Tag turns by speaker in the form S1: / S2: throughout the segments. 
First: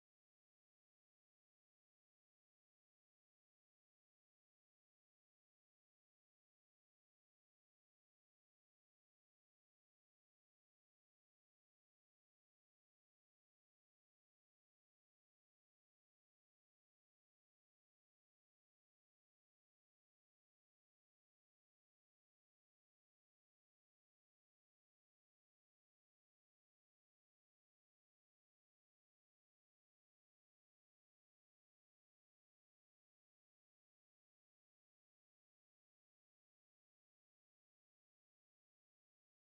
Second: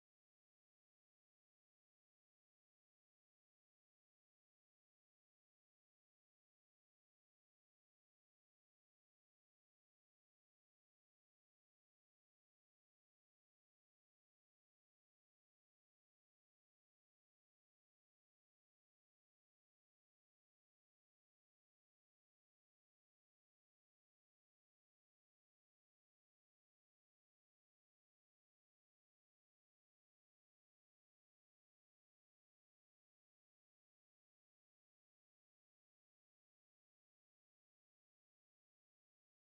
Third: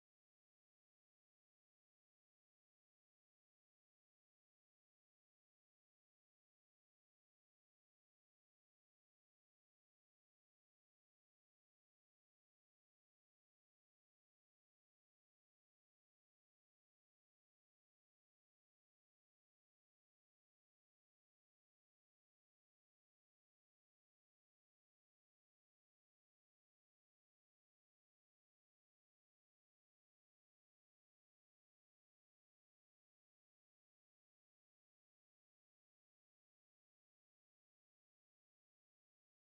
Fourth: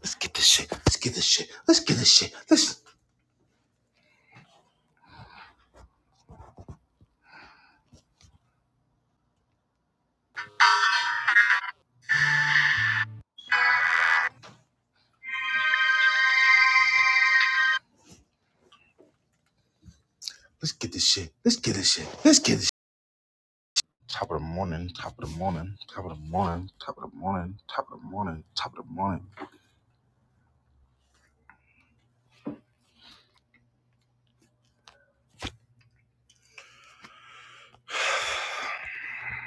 S1: Let's get this shit. Let's get this shit. Let's get this shit. Let's let's get this shit. Let's get this shit. Let's get this. shit. Top of the morning. Top of the morning. Top of the morning. Top of the morning. Top of the morning. Top of the morning.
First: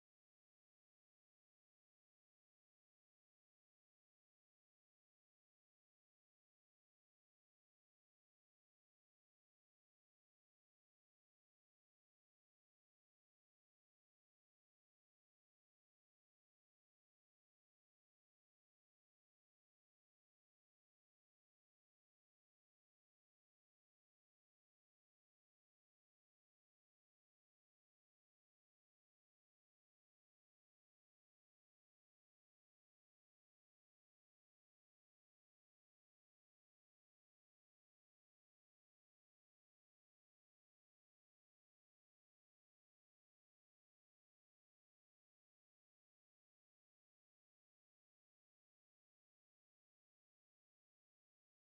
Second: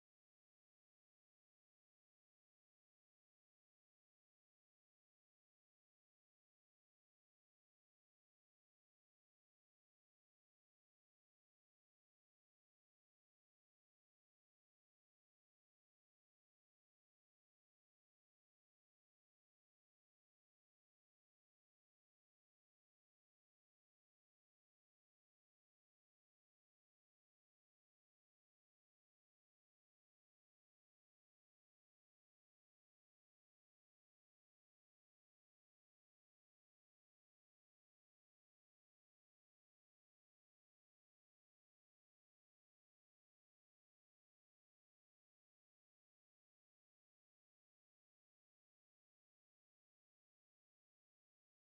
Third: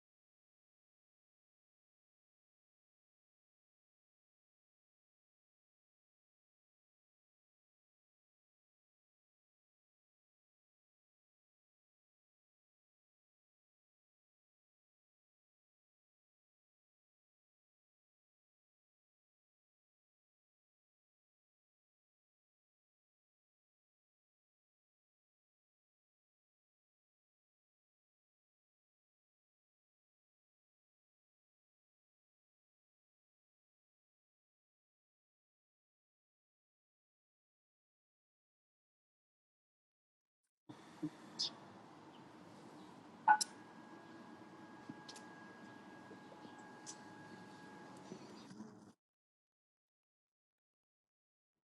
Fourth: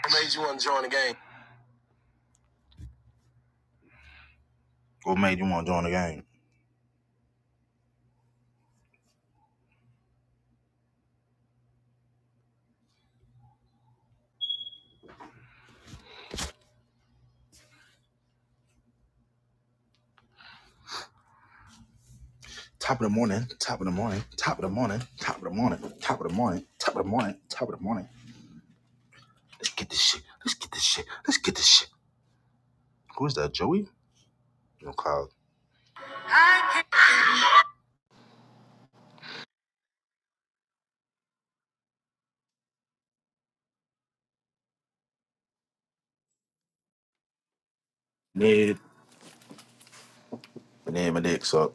S1: What made you want to join the game? What made you want to join the game? Top of the morning. Top of the morning. Top of the morning. Top of the morning. Top of the morning. Top of the morning. Top of the morning. Let's get this shit. Let's get this shit. Let's get this shit. Who is that? Joey? No, Cloud. Ned. And then my dick Up.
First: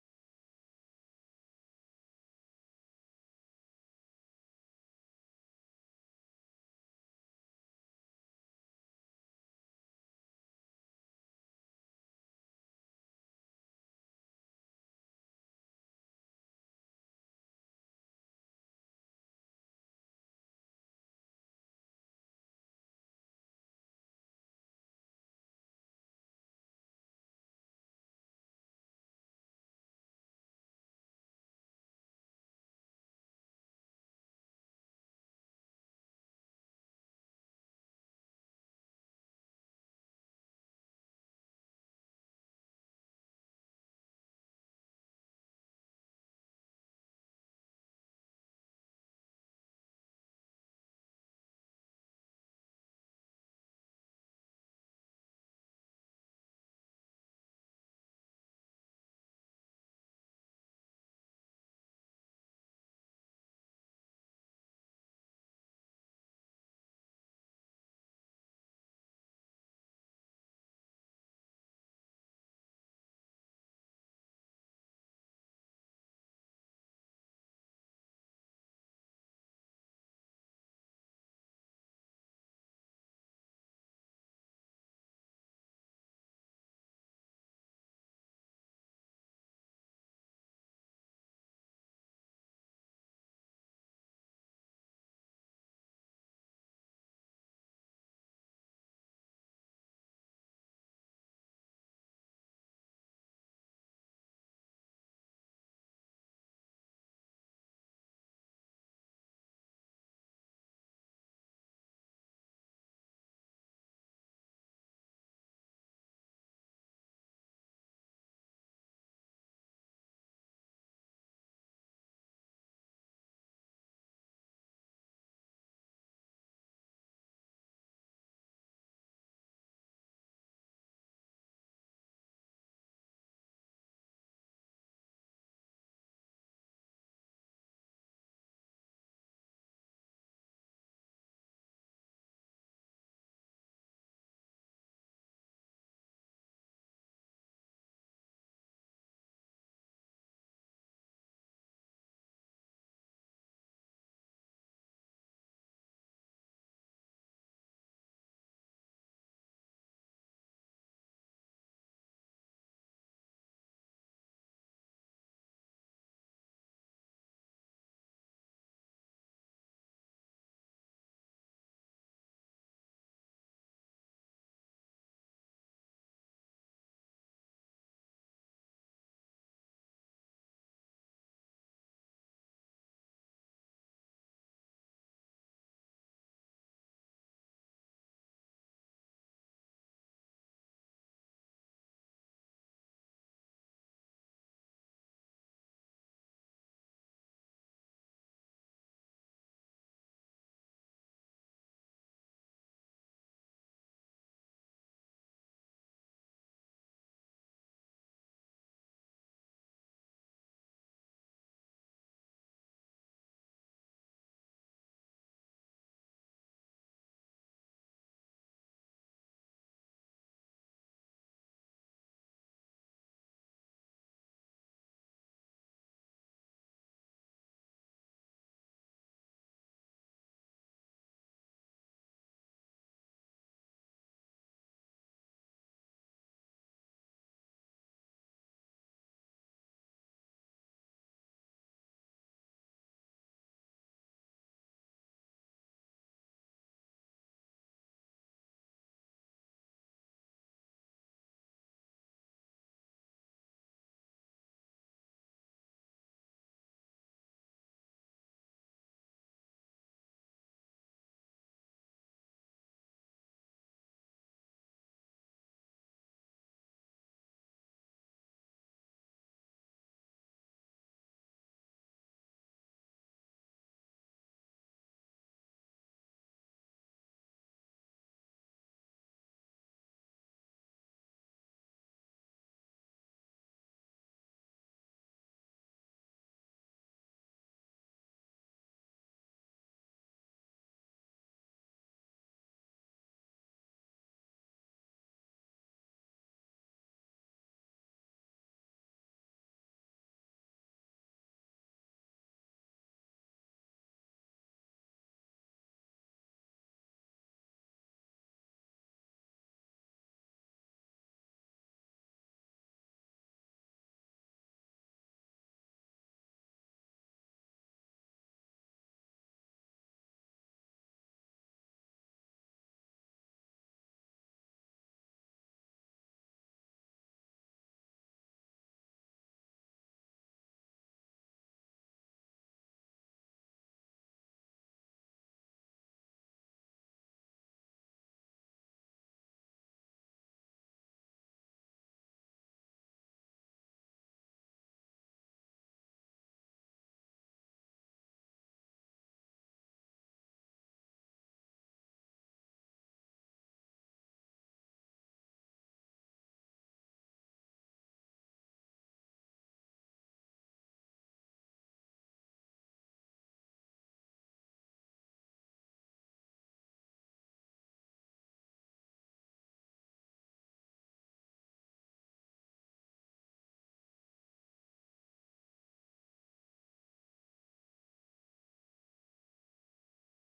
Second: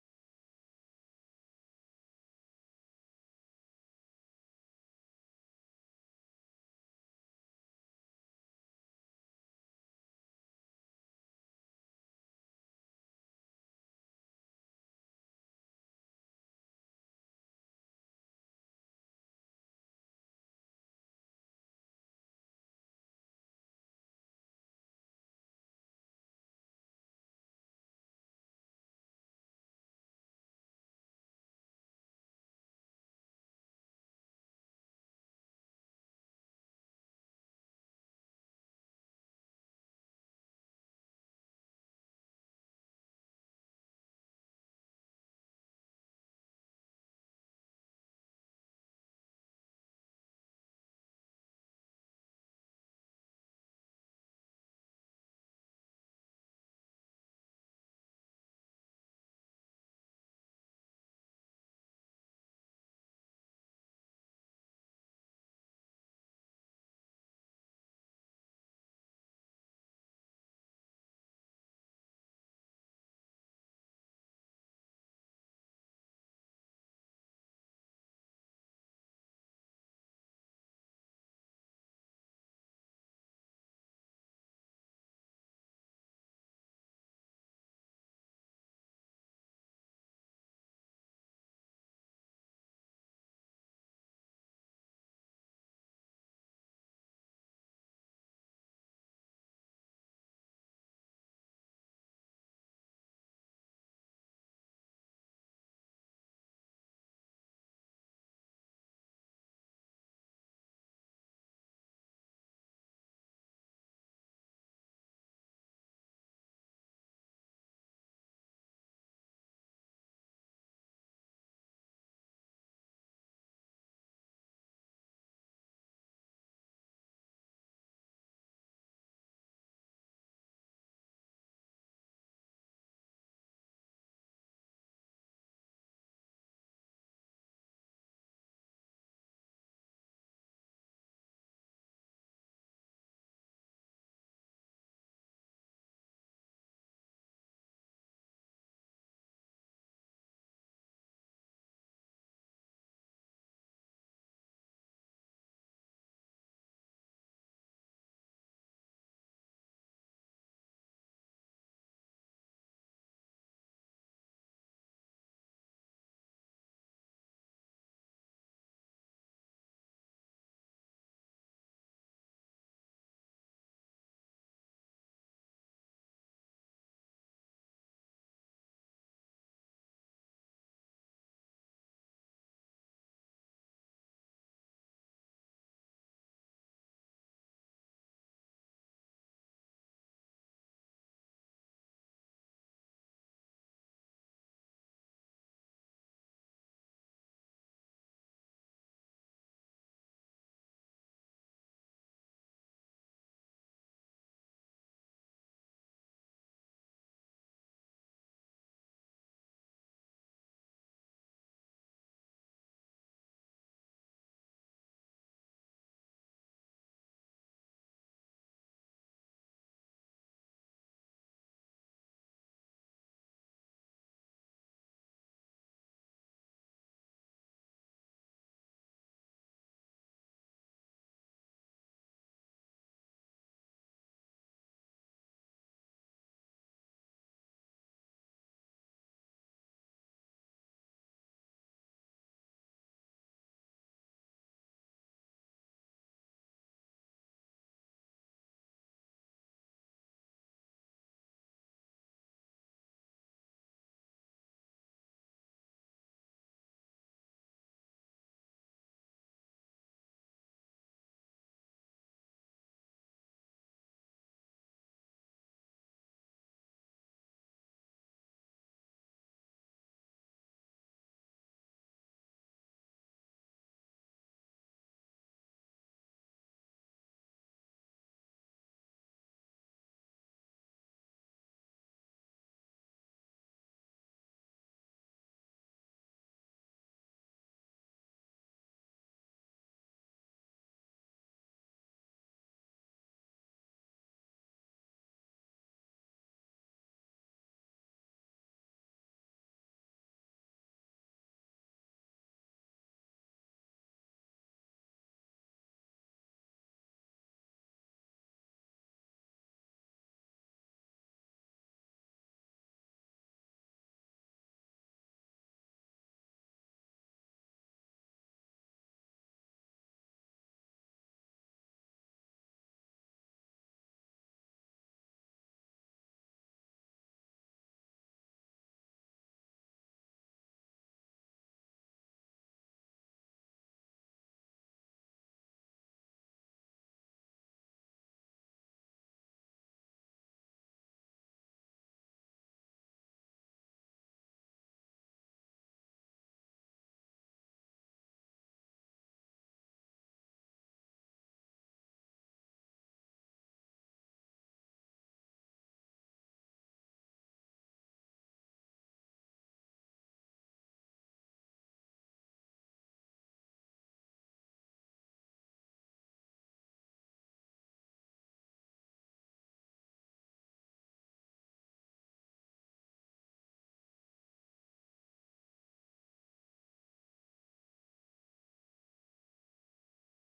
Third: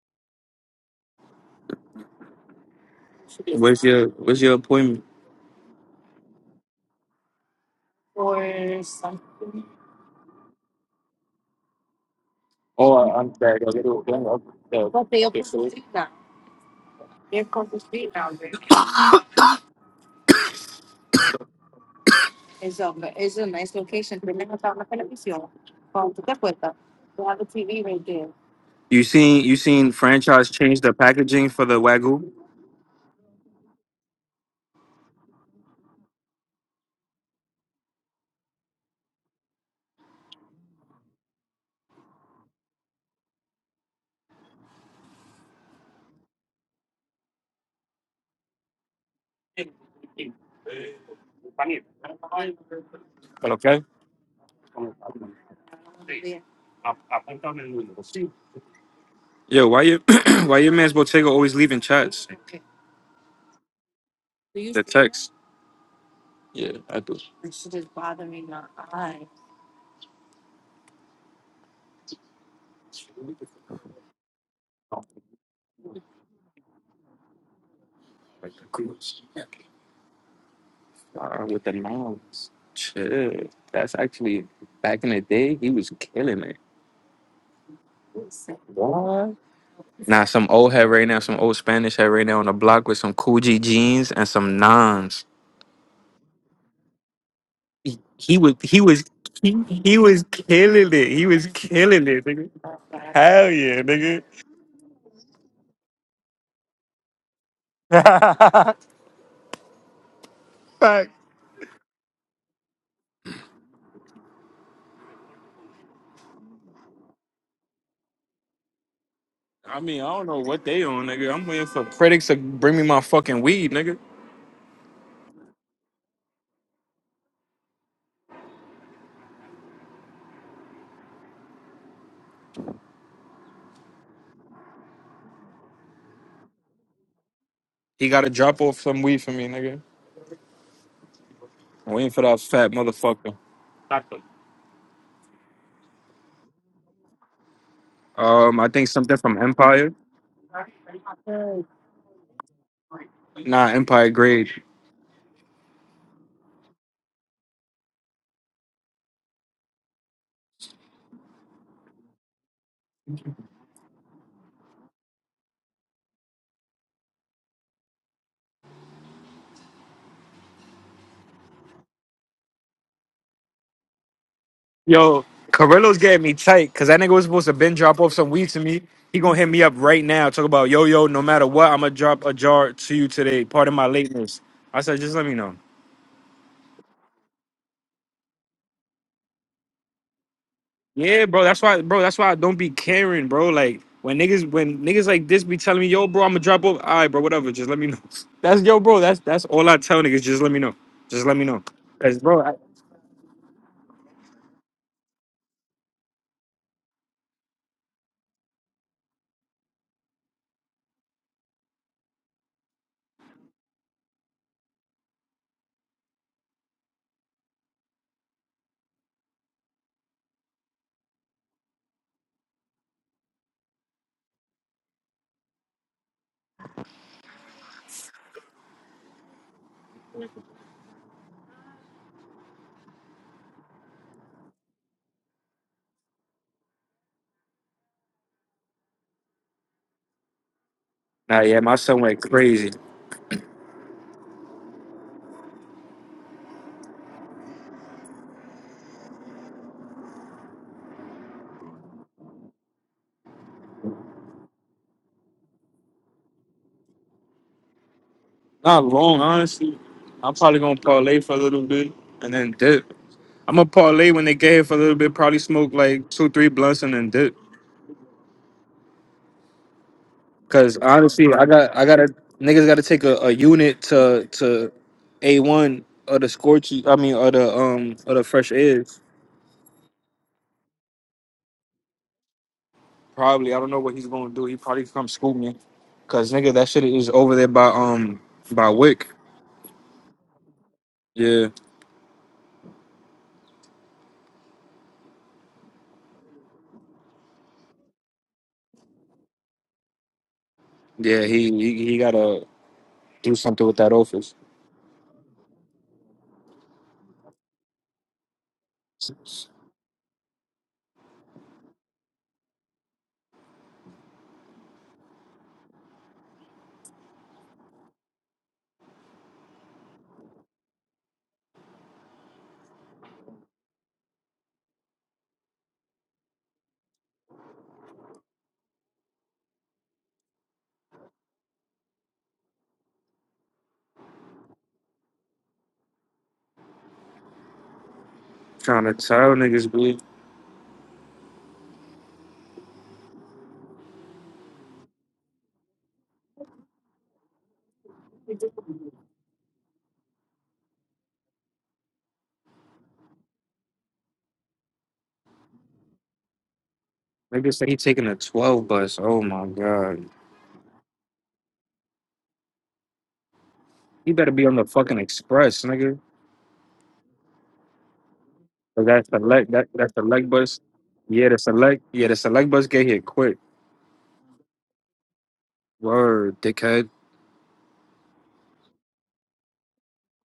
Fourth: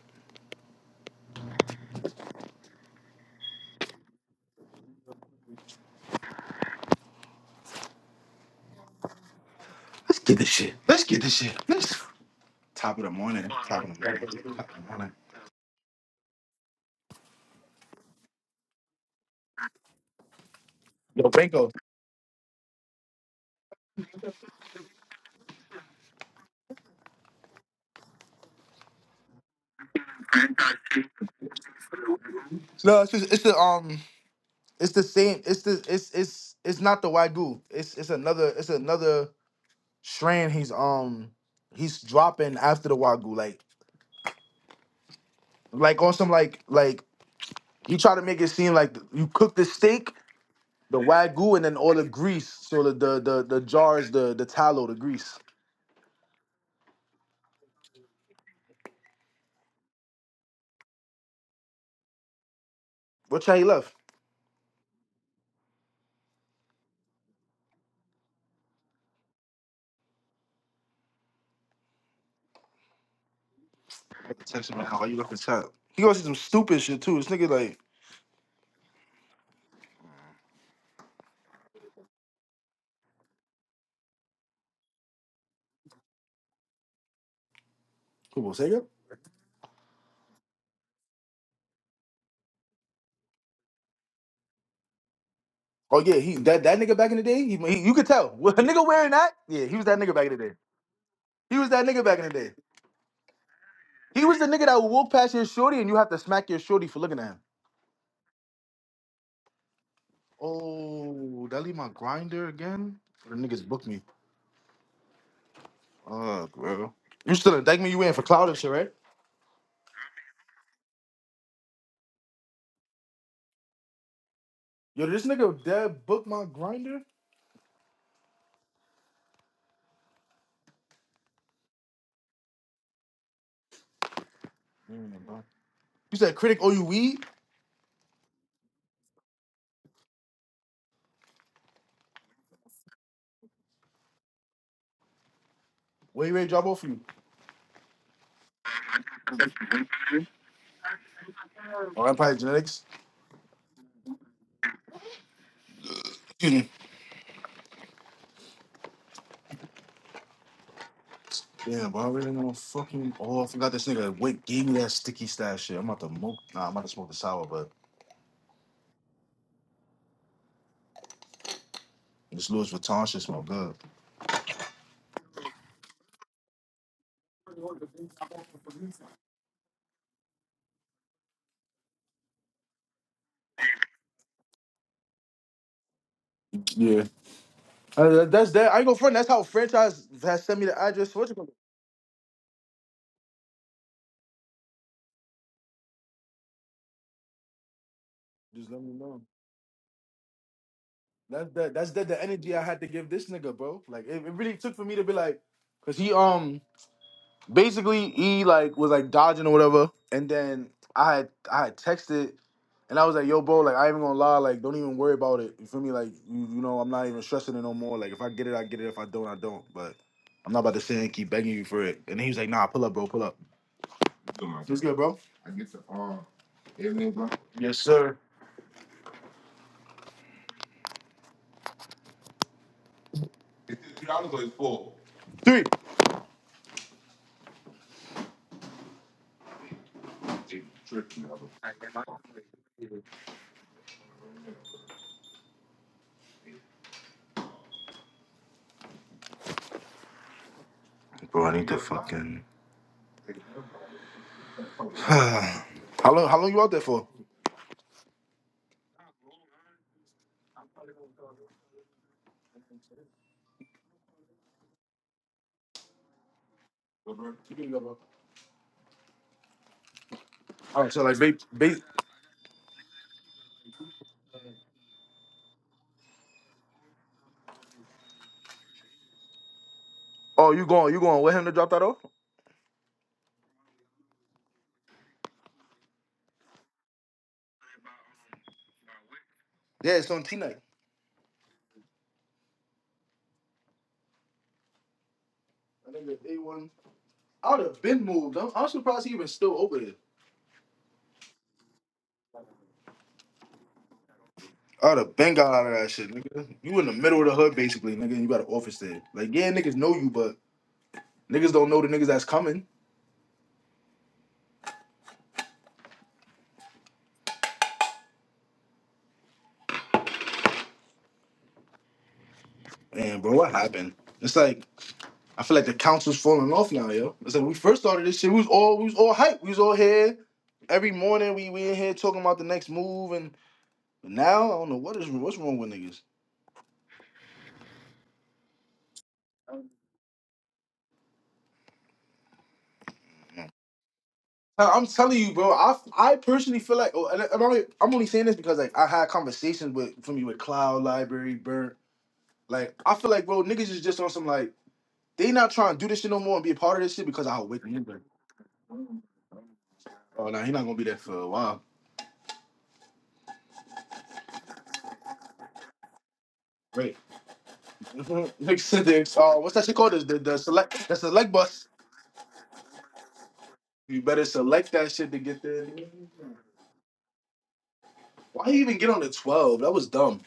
S2: What's your What's your appointment?
S1: Let's get this shit. Let's get this shit. Let's.
S2: Oh,
S1: Top of the
S2: I'm
S1: morning.
S2: sorry. I gotta
S1: Top of the morning.
S2: go.
S1: Top of
S2: Uh,
S1: the
S2: What
S1: morning.
S2: they open for you now?
S1: Yo, Franco.
S2: You seen You seen franchise change the packaging for the wagyu?
S1: No, it's just, it's the um it's the same it's the it's it's it's not the Wagyu. It's it's another it's another strand he's um he's dropping after the Wagyu. Like like on some like like you try to make it seem like you cook the steak, the Wagyu, and then all the grease. So the the the, the
S2: Okay.
S1: jars, the the tallow, the grease.
S2: Yo, why you Why your man's Bottega always leaving chats?
S1: What try he left?
S2: Do you- The text. Yeah, I do.
S1: Attention, man. How are you looking top? He goes to some stupid shit too. This nigga like
S2: Uh, with the moms. Chill. That's actually back in the day. He was killing it.
S1: Who Sega?
S2: Nah, some old head right now. Some old Spanish head right now on the block with some Coogee jeans and some nons.
S1: Oh yeah, he that, that nigga back in the day, he, he- you
S2: he
S1: could tell.
S2: he was
S1: a
S2: he
S1: nigga
S2: was
S1: wearing that,
S2: he,
S1: yeah, he was
S2: he
S1: that nigga
S2: was
S1: back in the day.
S2: killing it. He was
S1: He was that nigga
S2: killing
S1: back
S2: it,
S1: in the
S2: nigga.
S1: day.
S2: Hell yeah, nigga.
S1: He was the nigga that would walk past your shorty and you have to smack your shorty for looking at him.
S2: Fuck.
S1: Oh, that leave my grinder again? The niggas booked me. Fuck, bro. You still in thank me you in for cloud and shit, right?
S2: I mean, I don't know what they on, nigga. I'm waiting for critics to bring me my fucking weed, nigga.
S1: Yo, this nigga dead booked my grinder? Mm, bro. You said critic oh you weed?
S2: He got to drop off some weed for me, nigga. I'm waiting for that fat motherfucker.
S1: Where you ready to drop off for you?
S2: Um, I think something from Empire.
S1: Oh Empire Genetics.
S2: Nah, Empire Grade.
S1: Excuse me. Damn, but I really ain't gonna fucking. Oh, I forgot this nigga Wake gave me that sticky stash shit. I'm about to smoke. Nah, I'm about to smoke the sour, but this Louis Vuitton shit smell good.
S2: Yo, Carrillo's getting me tight because that nigga was supposed to bend drop off some weed to me. He gonna hit me up right now. Talk about yo yo. No matter what, I'ma drop a jar to you today. Pardon my lateness. I said, just let me know.
S1: Yeah. Uh, that's that. I ain't gonna front. That's how franchise has sent me the address.
S2: Yeah,
S1: What you
S2: bro.
S1: gonna
S2: That's why, bro. That's why I don't be caring, bro. Like when niggas, when niggas like this be telling me, yo, bro, I'ma drop off. All right, bro. Whatever. Just let me know.
S1: do?
S2: That's
S1: Just
S2: yo,
S1: let me
S2: bro. That's
S1: know.
S2: that's all I tell niggas. Just let me know. Just let me
S1: That's
S2: know.
S1: that. That's that.
S2: Cause
S1: The
S2: bro, I,
S1: energy I had to give this nigga, bro. Like it, it really took for me to be like, cause he um basically he like was like dodging or whatever, and then I had I had texted and I was like, yo, bro, like I ain't gonna lie, like don't even worry about it. You feel me? Like you, you know, I'm not even stressing it no more. Like if I get it, I get it. If I don't, I don't. But I'm not about to sit and keep begging you for it. And he was like, nah, pull up, bro, pull up. What's good, bro? I get to uh everything, bro. Yes, sir. It's Three. dollars or it's four. Three.
S2: nah, yeah, my son went crazy.
S1: Bro, I need to fucking. how long? How long you out there for?
S2: Not long, honestly. I'm probably gonna parlay for a little bit and then dip. I'm a parlay when they get here for a little bit. Probably smoke like two, three blunts and then dip. Cause
S1: All right, so like,
S2: honestly,
S1: ba-
S2: I got
S1: ba-
S2: I gotta niggas gotta take a, a unit to to a one or the scorchy. I mean, or the um or the fresh airs.
S1: Oh, you going? You going with him to drop that off?
S2: Probably I don't know what he's gonna do. He probably come scoop me. Cause nigga, that shit is over there by um by Wick.
S1: Yeah, it's on T night.
S2: Yeah,
S1: I think it's A one. I'd have been moved. I'm, I'm surprised he even still over there.
S2: yeah. He he, he gotta do something with that office.
S1: I'd have been got out of that shit, nigga. You in the middle of the hood, basically, nigga. And you got an office there. Like, yeah, niggas know you, but niggas don't know the niggas that's coming. And bro, what happened? It's like I feel like the council's falling off now, yo. It's like we first started this shit. We was all we was all hype. We was all here every morning. We we in here talking about the next move, and now I don't know what is what's wrong with niggas.
S2: Trying to tell niggas, be
S1: Uh, I'm telling you, bro. I, I personally feel like, oh, and I- I'm only, I'm only saying this because like I had conversations with from you with Cloud Library, Burnt. Like I feel like, bro, niggas is just on some like they not trying to do this shit no more and be a part of this shit because I will
S2: Niggas
S1: wake
S2: say he
S1: nigga.
S2: taking a twelve bus. Oh my god.
S1: Oh no, nah, he not gonna be there for a while.
S2: He better be on the fucking express, nigga.
S1: Great. Nigga said
S2: Cause that's
S1: this.
S2: the
S1: Uh,
S2: leg.
S1: what's that
S2: That
S1: shit called?
S2: that's
S1: The,
S2: the
S1: the
S2: leg
S1: the
S2: bus.
S1: select the
S2: Yeah,
S1: select
S2: the
S1: bus.
S2: select. Yeah, the select bus get here quick.
S1: You better select that shit to get there.
S2: Word, dickhead.
S1: Why you even get on the twelve? That was dumb.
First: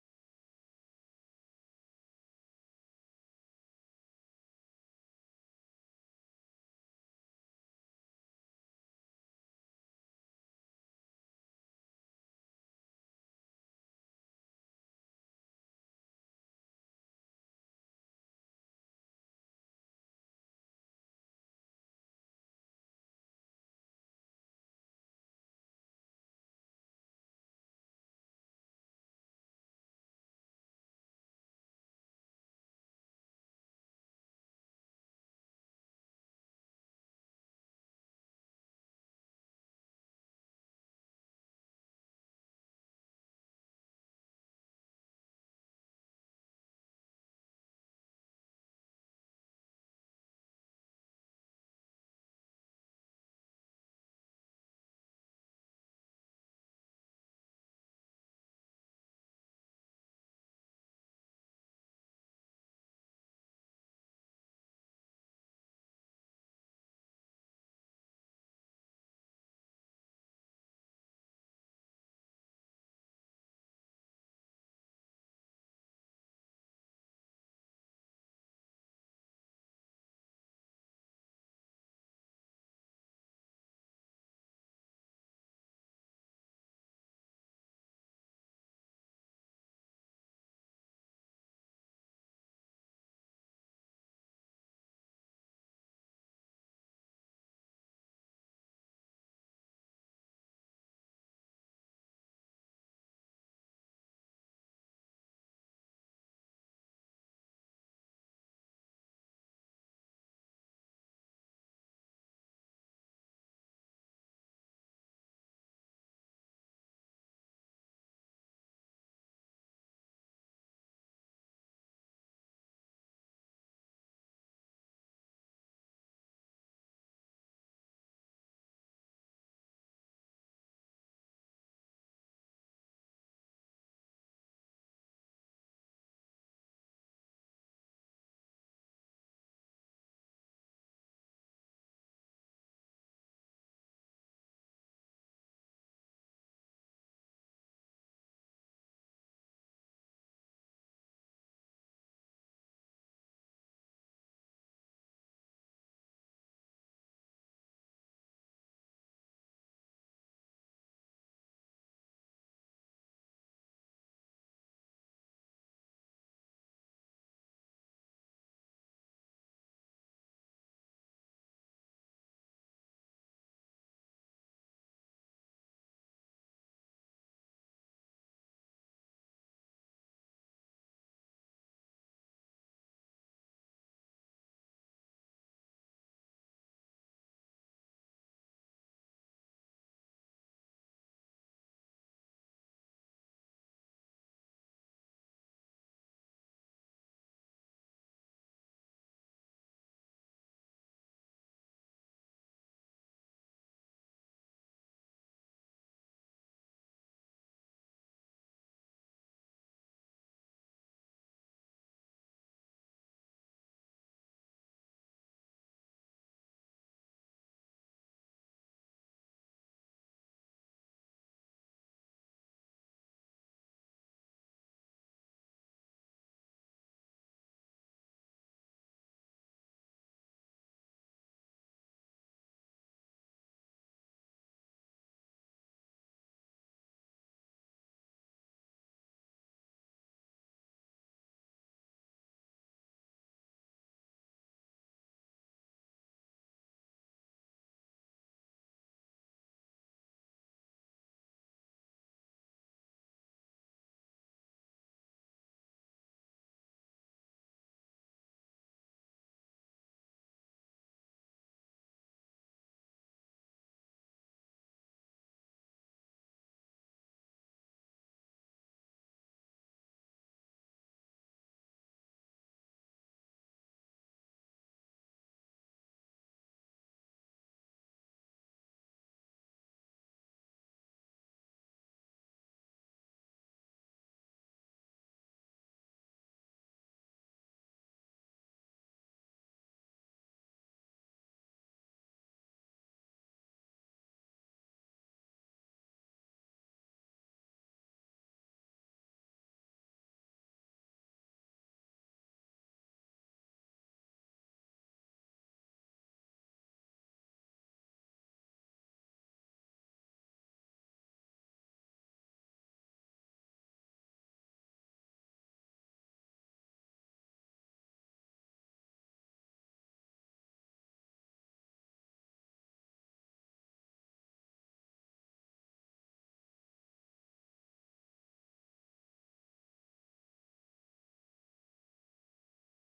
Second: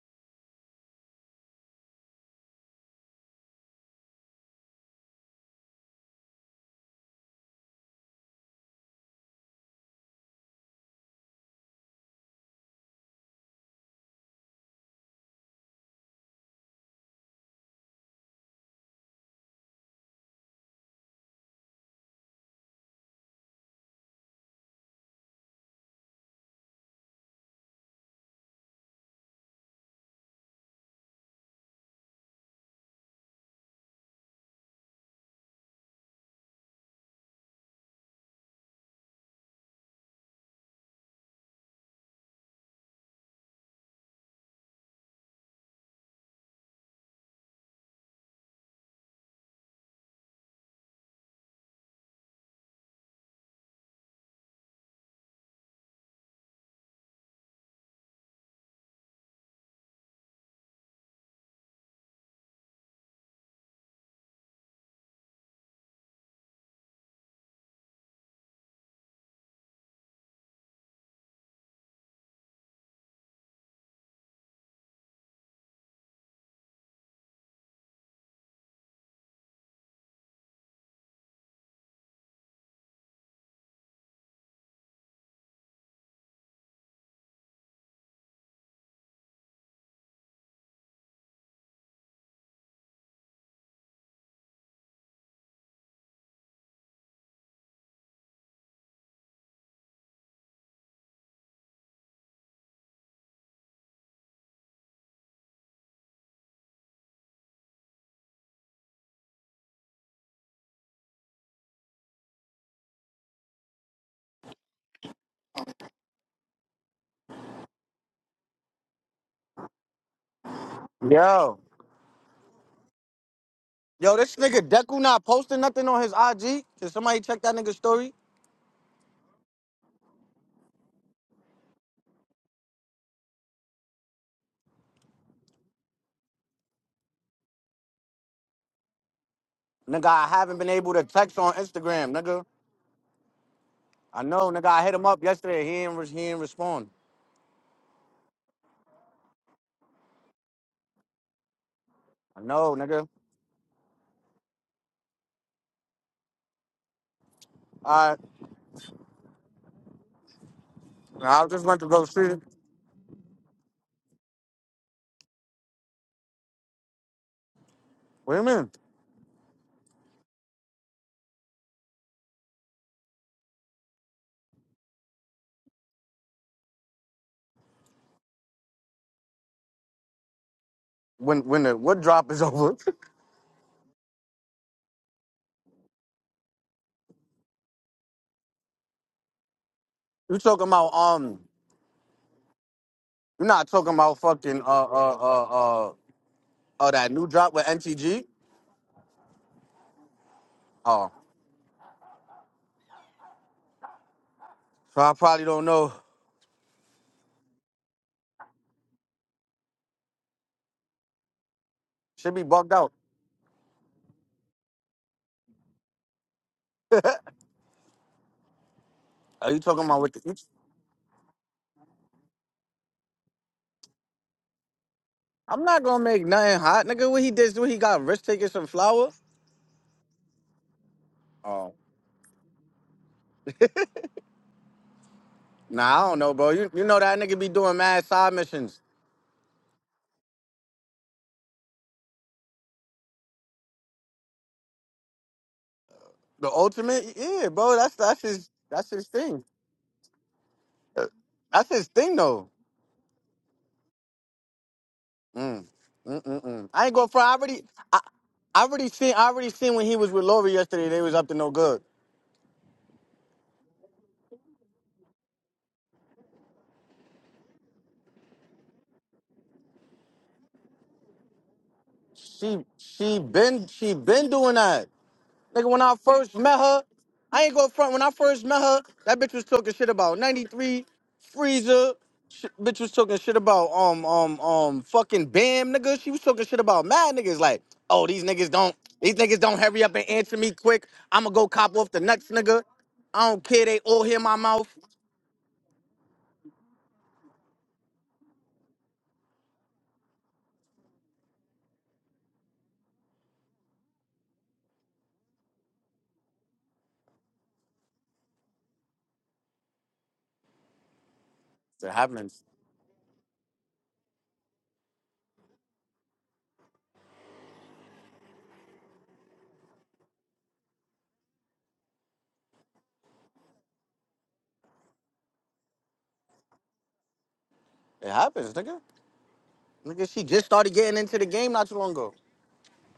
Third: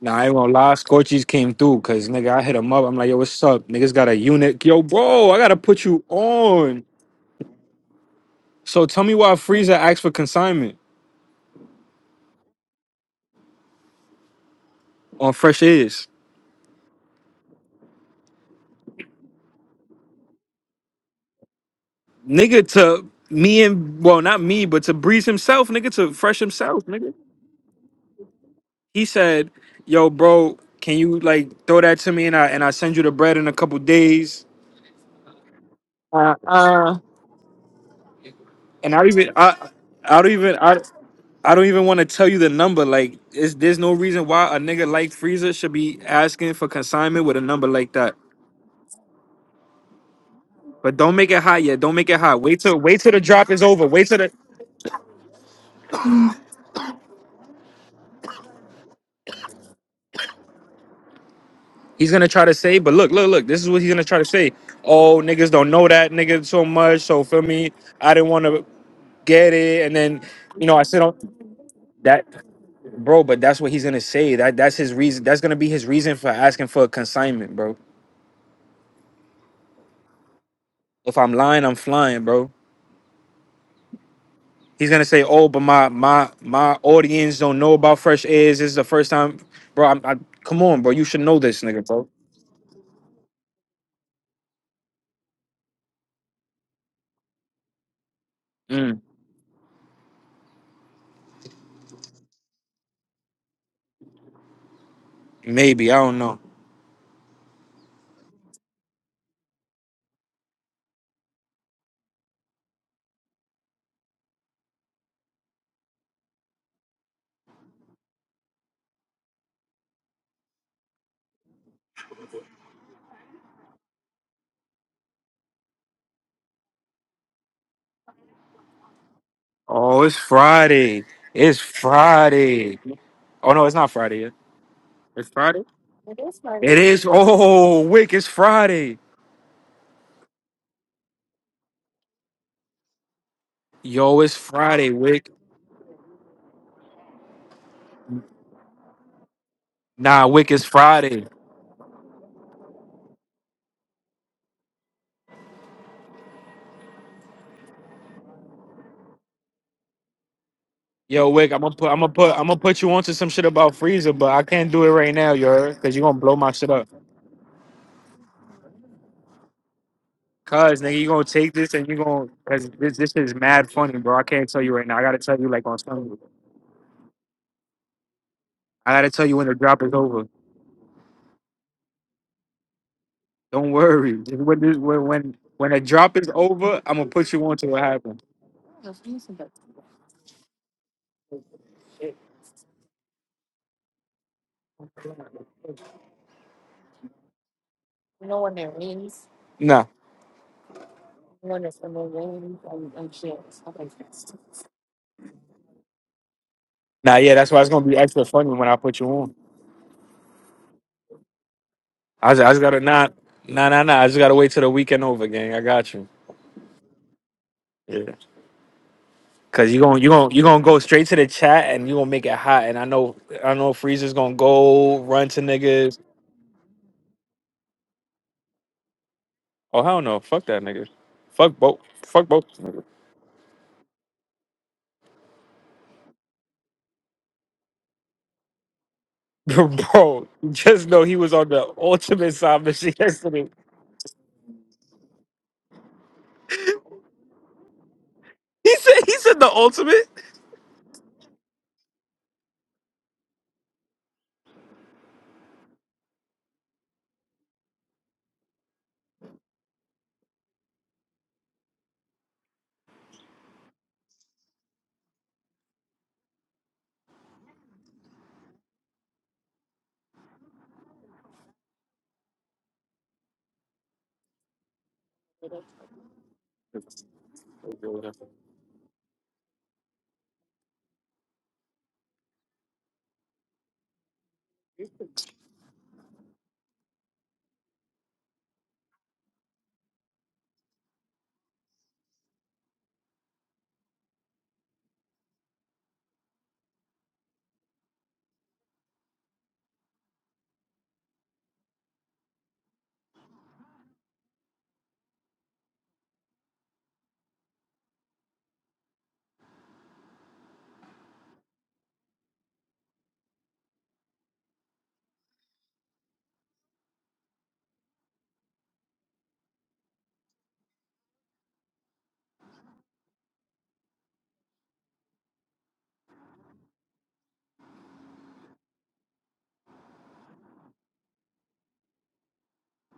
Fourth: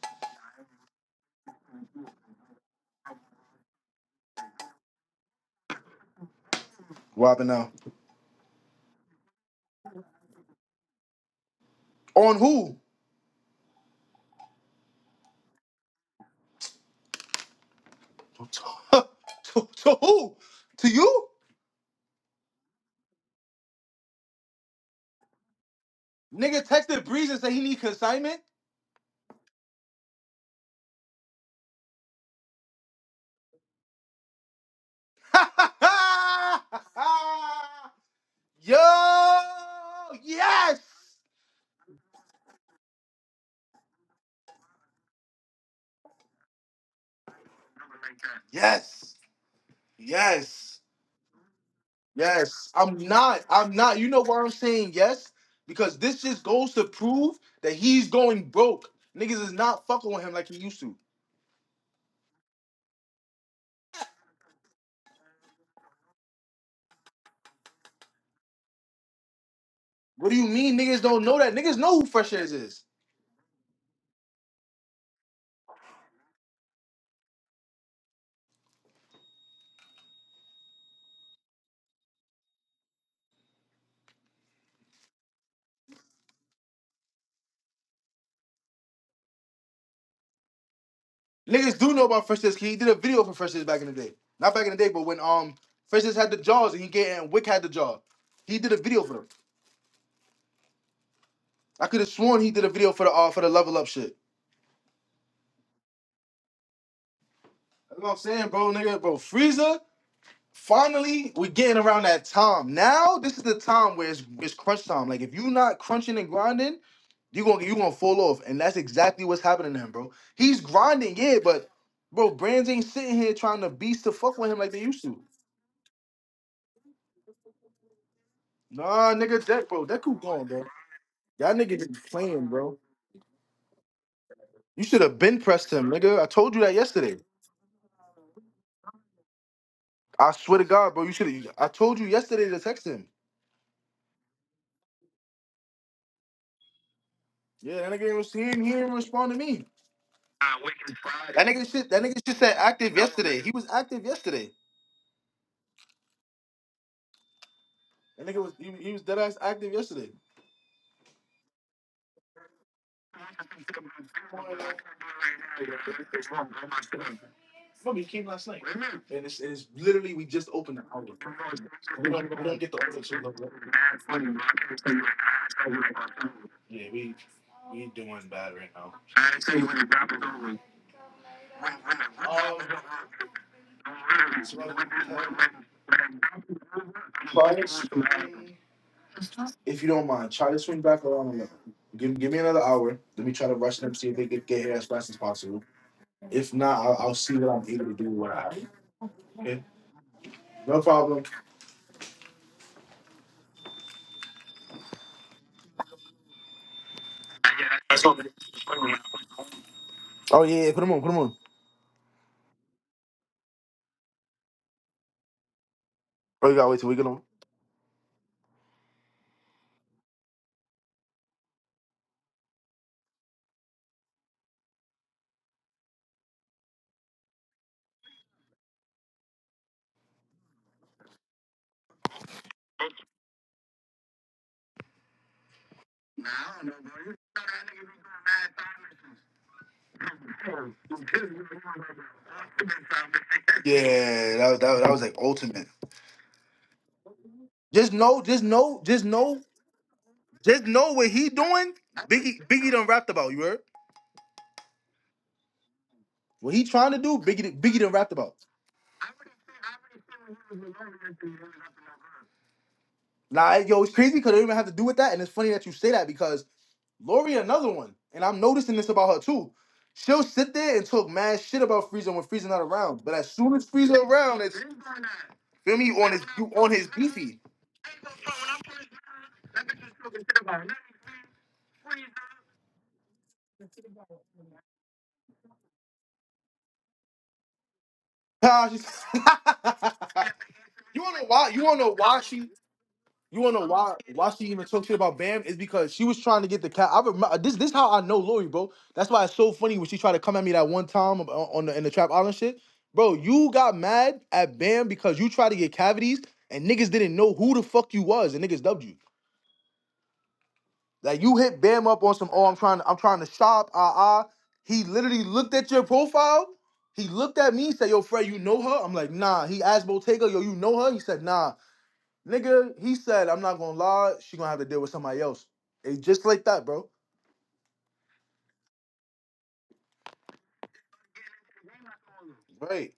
S2: Nah, I ain't gonna lie. Scorchies came through, cause nigga, I hit him up. I'm like, yo, what's up? Niggas got a unit. Yo, bro, I gotta put you on.
S1: Robbing now.
S2: So tell me why Frieza asked for consignment
S1: On who?
S2: on Fresh Is.
S1: to- to who? To you?
S2: Nigga, to me and well, not me, but to Breeze himself, nigga, to Fresh
S1: Nigga
S2: himself,
S1: texted
S2: nigga.
S1: Breeze and said he need consignment.
S2: He said, yo, bro, can you like throw that to me and I and I send you the bread in a couple days?
S1: Yo,
S2: and I don't even I I don't even I
S1: yes,
S2: I don't even want to tell you the number. Like, is there's no reason why a nigga like Freezer should be asking for consignment with a number like that.
S1: yes, yes,
S2: But don't make it hot yet. Don't make it hot. Wait
S1: yes.
S2: till
S1: I'm
S2: wait till the
S1: not.
S2: drop is
S1: I'm
S2: over.
S1: not. You
S2: Wait till
S1: know
S2: the
S1: why I'm saying yes? Because this just goes to prove that he's going broke. Niggas is not fucking with him like he used to.
S2: he's gonna try to say. But look, look, look. This is what he's gonna try to say. Oh, niggas don't know that nigga so much. So feel me. I didn't want to get it. And then
S1: What do you
S2: you know
S1: mean
S2: I said
S1: niggas
S2: on
S1: don't know that? Niggas know who
S2: that,
S1: Fresh Air is.
S2: bro. But that's what he's gonna say. That that's his reason. That's gonna be his reason for asking for a consignment, bro. If I'm lying, I'm flying, bro. He's gonna say, "Oh, but my my my audience don't know about Fresh Airs. This is the first time, bro. I'm, I, come on, bro. You should know this,
S1: Niggas
S2: nigga,
S1: do
S2: bro.
S1: know about Fresh Liz. He did a video for Fresh Liz back in the day. Not back in the day, but when um Fresh Liz had the jaws and he get and Wick had the jaw, he did a
S2: Mm,
S1: video for them. I could have sworn he did a video for the uh, for the level up shit.
S2: maybe I don't know.
S1: That's what I'm saying, bro, nigga, bro. Frieza, finally we getting around that time. Now this is the time where it's, it's crunch time. Like if you not crunching and grinding, you gonna you gonna fall off, and that's exactly what's happening to him, bro. He's grinding, yeah,
S3: Yo.
S1: but bro, brands ain't sitting here trying to beast to
S3: Yo, this
S1: fuck with him
S3: nigga
S1: like they
S3: Deku
S1: used to.
S3: not posting nothing on his IG. Can somebody check that nigga's story?
S1: Nah, nigga, Deck, bro,
S2: Oh, it's
S1: Deku gone, bro.
S2: Friday.
S1: Y'all
S2: It's
S1: niggas is playing, bro.
S2: Friday. Oh no, it's not Friday. yet.
S1: You should have
S2: It's
S1: been
S2: Friday.
S1: pressed him, nigga. I told you that
S2: It is.
S1: yesterday.
S2: Oh, Wick, it's Friday.
S3: Nigga, I
S1: I swear
S3: haven't
S1: to
S3: been able
S1: God,
S3: to
S1: bro. You should
S3: text
S1: have.
S3: on
S1: I told you
S3: Instagram, nigga.
S1: yesterday to text him.
S2: Yo,
S3: I
S2: it's
S3: know, nigga. I
S2: Friday,
S3: hit him up
S2: Wick.
S3: yesterday. He ain't, re- he ain't respond.
S1: Yeah, that nigga ain't res- he didn't, he didn't respond to me.
S2: Nah, Wick, it's Friday.
S1: That nigga shit. That nigga shit
S3: I
S1: said
S3: know,
S1: active
S3: nigga.
S1: yesterday. He was active yesterday.
S3: All right.
S1: That nigga was he, he was dead ass active yesterday.
S2: Yo,
S3: I
S2: Wick, I'm
S3: just
S2: gonna
S3: went to
S2: put, I'm
S3: go
S2: gonna put,
S3: see.
S2: I'm gonna put you onto some shit about Freezer, but I can't do it right now, yo, because you're gonna blow my shit up.
S3: Wait you mean?
S1: And it's, and it's literally we just opened
S2: Cause
S1: the
S2: nigga,
S1: hour.
S2: you
S1: We
S2: gonna take this and you gonna
S1: don't, we don't
S2: cause
S1: get the
S2: this
S1: other
S2: this shit
S1: shit.
S2: is
S1: look, look.
S2: mad funny, bro. I can't tell you right now. I gotta tell you like on Sunday.
S1: Yeah, we we doing bad right now.
S2: I gotta tell you when the drop is over.
S3: When when the what drop is
S1: Um,
S3: over?
S2: Don't worry. Just When
S1: so,
S2: this, when when when the drop is over, I'm gonna put you on to what happened.
S1: uh, if you don't mind,
S3: you
S1: try to
S3: talking
S1: swing
S3: about
S1: back around a
S3: um?
S1: little. Give, give me another hour. Let me
S3: you
S1: try to
S3: not
S1: rush
S3: talking
S1: them, see if
S3: about
S1: they can get
S3: fucking uh
S1: here as fast
S3: uh
S1: as possible.
S3: uh uh
S1: If not,
S3: uh
S1: I'll,
S3: that
S1: I'll
S3: new
S1: see what
S3: drop with
S1: I'm able to do with
S3: NTG?
S1: what I have. Okay?
S2: Nah,
S1: No
S3: Oh,
S1: problem.
S3: so I probably don't know.
S2: nah, yeah. That's why it's gonna be extra funny when I put you on.
S1: Oh yeah, yeah, put them on, put them on.
S2: I
S3: Should
S2: just,
S3: be
S2: I just
S3: bugged
S2: gotta
S3: out.
S2: not nah nah nah. I just gotta wait till the weekend over, gang. I got you.
S1: Oh, you gotta wait till we get on.
S2: Yeah.
S3: Are you
S2: Cause you
S3: talking
S2: gonna
S3: about
S2: you
S3: with
S2: gonna
S3: the?
S2: you gonna go straight to the chat and you gonna make it hot. And I know I know Freezer's gonna go run to
S3: I'm not
S2: niggas.
S3: gonna make nothing hot, nigga. What he did, what he got rich taking some flour?
S2: Oh hell no! Fuck that nigga. Fuck
S3: Oh,
S2: both. Fuck both.
S3: nah, I don't know, bro. You you know that nigga be doing mad side missions.
S2: Bro, just know he was on the ultimate side mission yesterday.
S1: Yeah, that was that, was- that was like ultimate.
S3: The ultimate, yeah, bro.
S1: Just
S3: That's that's
S1: know, just
S3: his
S2: He
S1: know,
S3: that's
S2: said
S1: just
S3: his
S2: he said
S1: know,
S3: thing.
S2: the ultimate.
S1: just know
S3: Uh,
S1: what he
S3: That's
S1: doing.
S3: his thing,
S1: Biggie,
S3: though.
S1: Biggie done rapped about you heard.
S3: Mm.
S1: What he
S3: Mm-mm-mm. I
S1: trying
S3: ain't
S1: to
S3: going
S1: do,
S3: for. I
S1: Biggie,
S3: already,
S1: Biggie done
S3: I,
S1: rapped about.
S3: I already seen. I already seen when he was with Lori yesterday. They was up to no good.
S1: Nah, yo, it's crazy because they don't even have to do with that, and it's funny that you say that because Lori, another one, and I'm noticing this about her too. She'll sit there and talk mad shit about Frieza when Frieza not
S3: She
S1: around, but
S3: she
S1: as soon
S3: been
S1: as
S3: she
S1: Frieza
S3: been
S1: around,
S3: doing
S1: it's
S3: that. Nigga,
S1: feel
S3: when
S1: me
S3: I
S1: on his
S3: first
S1: you
S3: met
S1: on
S3: her,
S1: his beefy.
S3: I ain't go front. When I first met her, that bitch was talking shit about 93 Freezer. Sh- bitch was talking shit about um um um fucking Bam nigga. She was talking shit about mad niggas like, oh these niggas
S1: Ah,
S3: don't
S1: she's-
S3: these niggas don't hurry up and answer me quick.
S1: you wanna know
S3: I'ma go
S1: why? You
S3: cop
S1: wanna
S3: off
S1: know
S3: the
S1: why
S3: nuts,
S1: she?
S3: nigga. I
S1: You
S3: don't
S1: wanna
S3: care.
S1: know
S3: They
S1: why
S3: all hear
S1: why
S3: my
S1: she even
S3: mouth.
S1: talk shit about Bam? Is because she was trying to get the cat. I remember this. This how I know Lori, bro. That's why it's so funny when she tried to come at me that one time on on the in the Trap Island shit, bro. You got mad at Bam because you tried to get cavities and niggas didn't know who the fuck you was and niggas dubbed you. Like you hit Bam
S3: It
S1: up on some,
S3: happens.
S1: oh, I'm trying to, I'm trying to shop, ah uh, ah. Uh. He literally looked at your profile. He looked at me, said, Yo, Fred, you know her? I'm like, nah. He asked Bottega, yo, you know her? He said, nah. Nigga, he said, I'm not gonna lie, she gonna have to deal with somebody else. It's just like that, bro.
S3: It happens, nigga. Nigga, she just started getting into the game not too long ago.
S1: Right.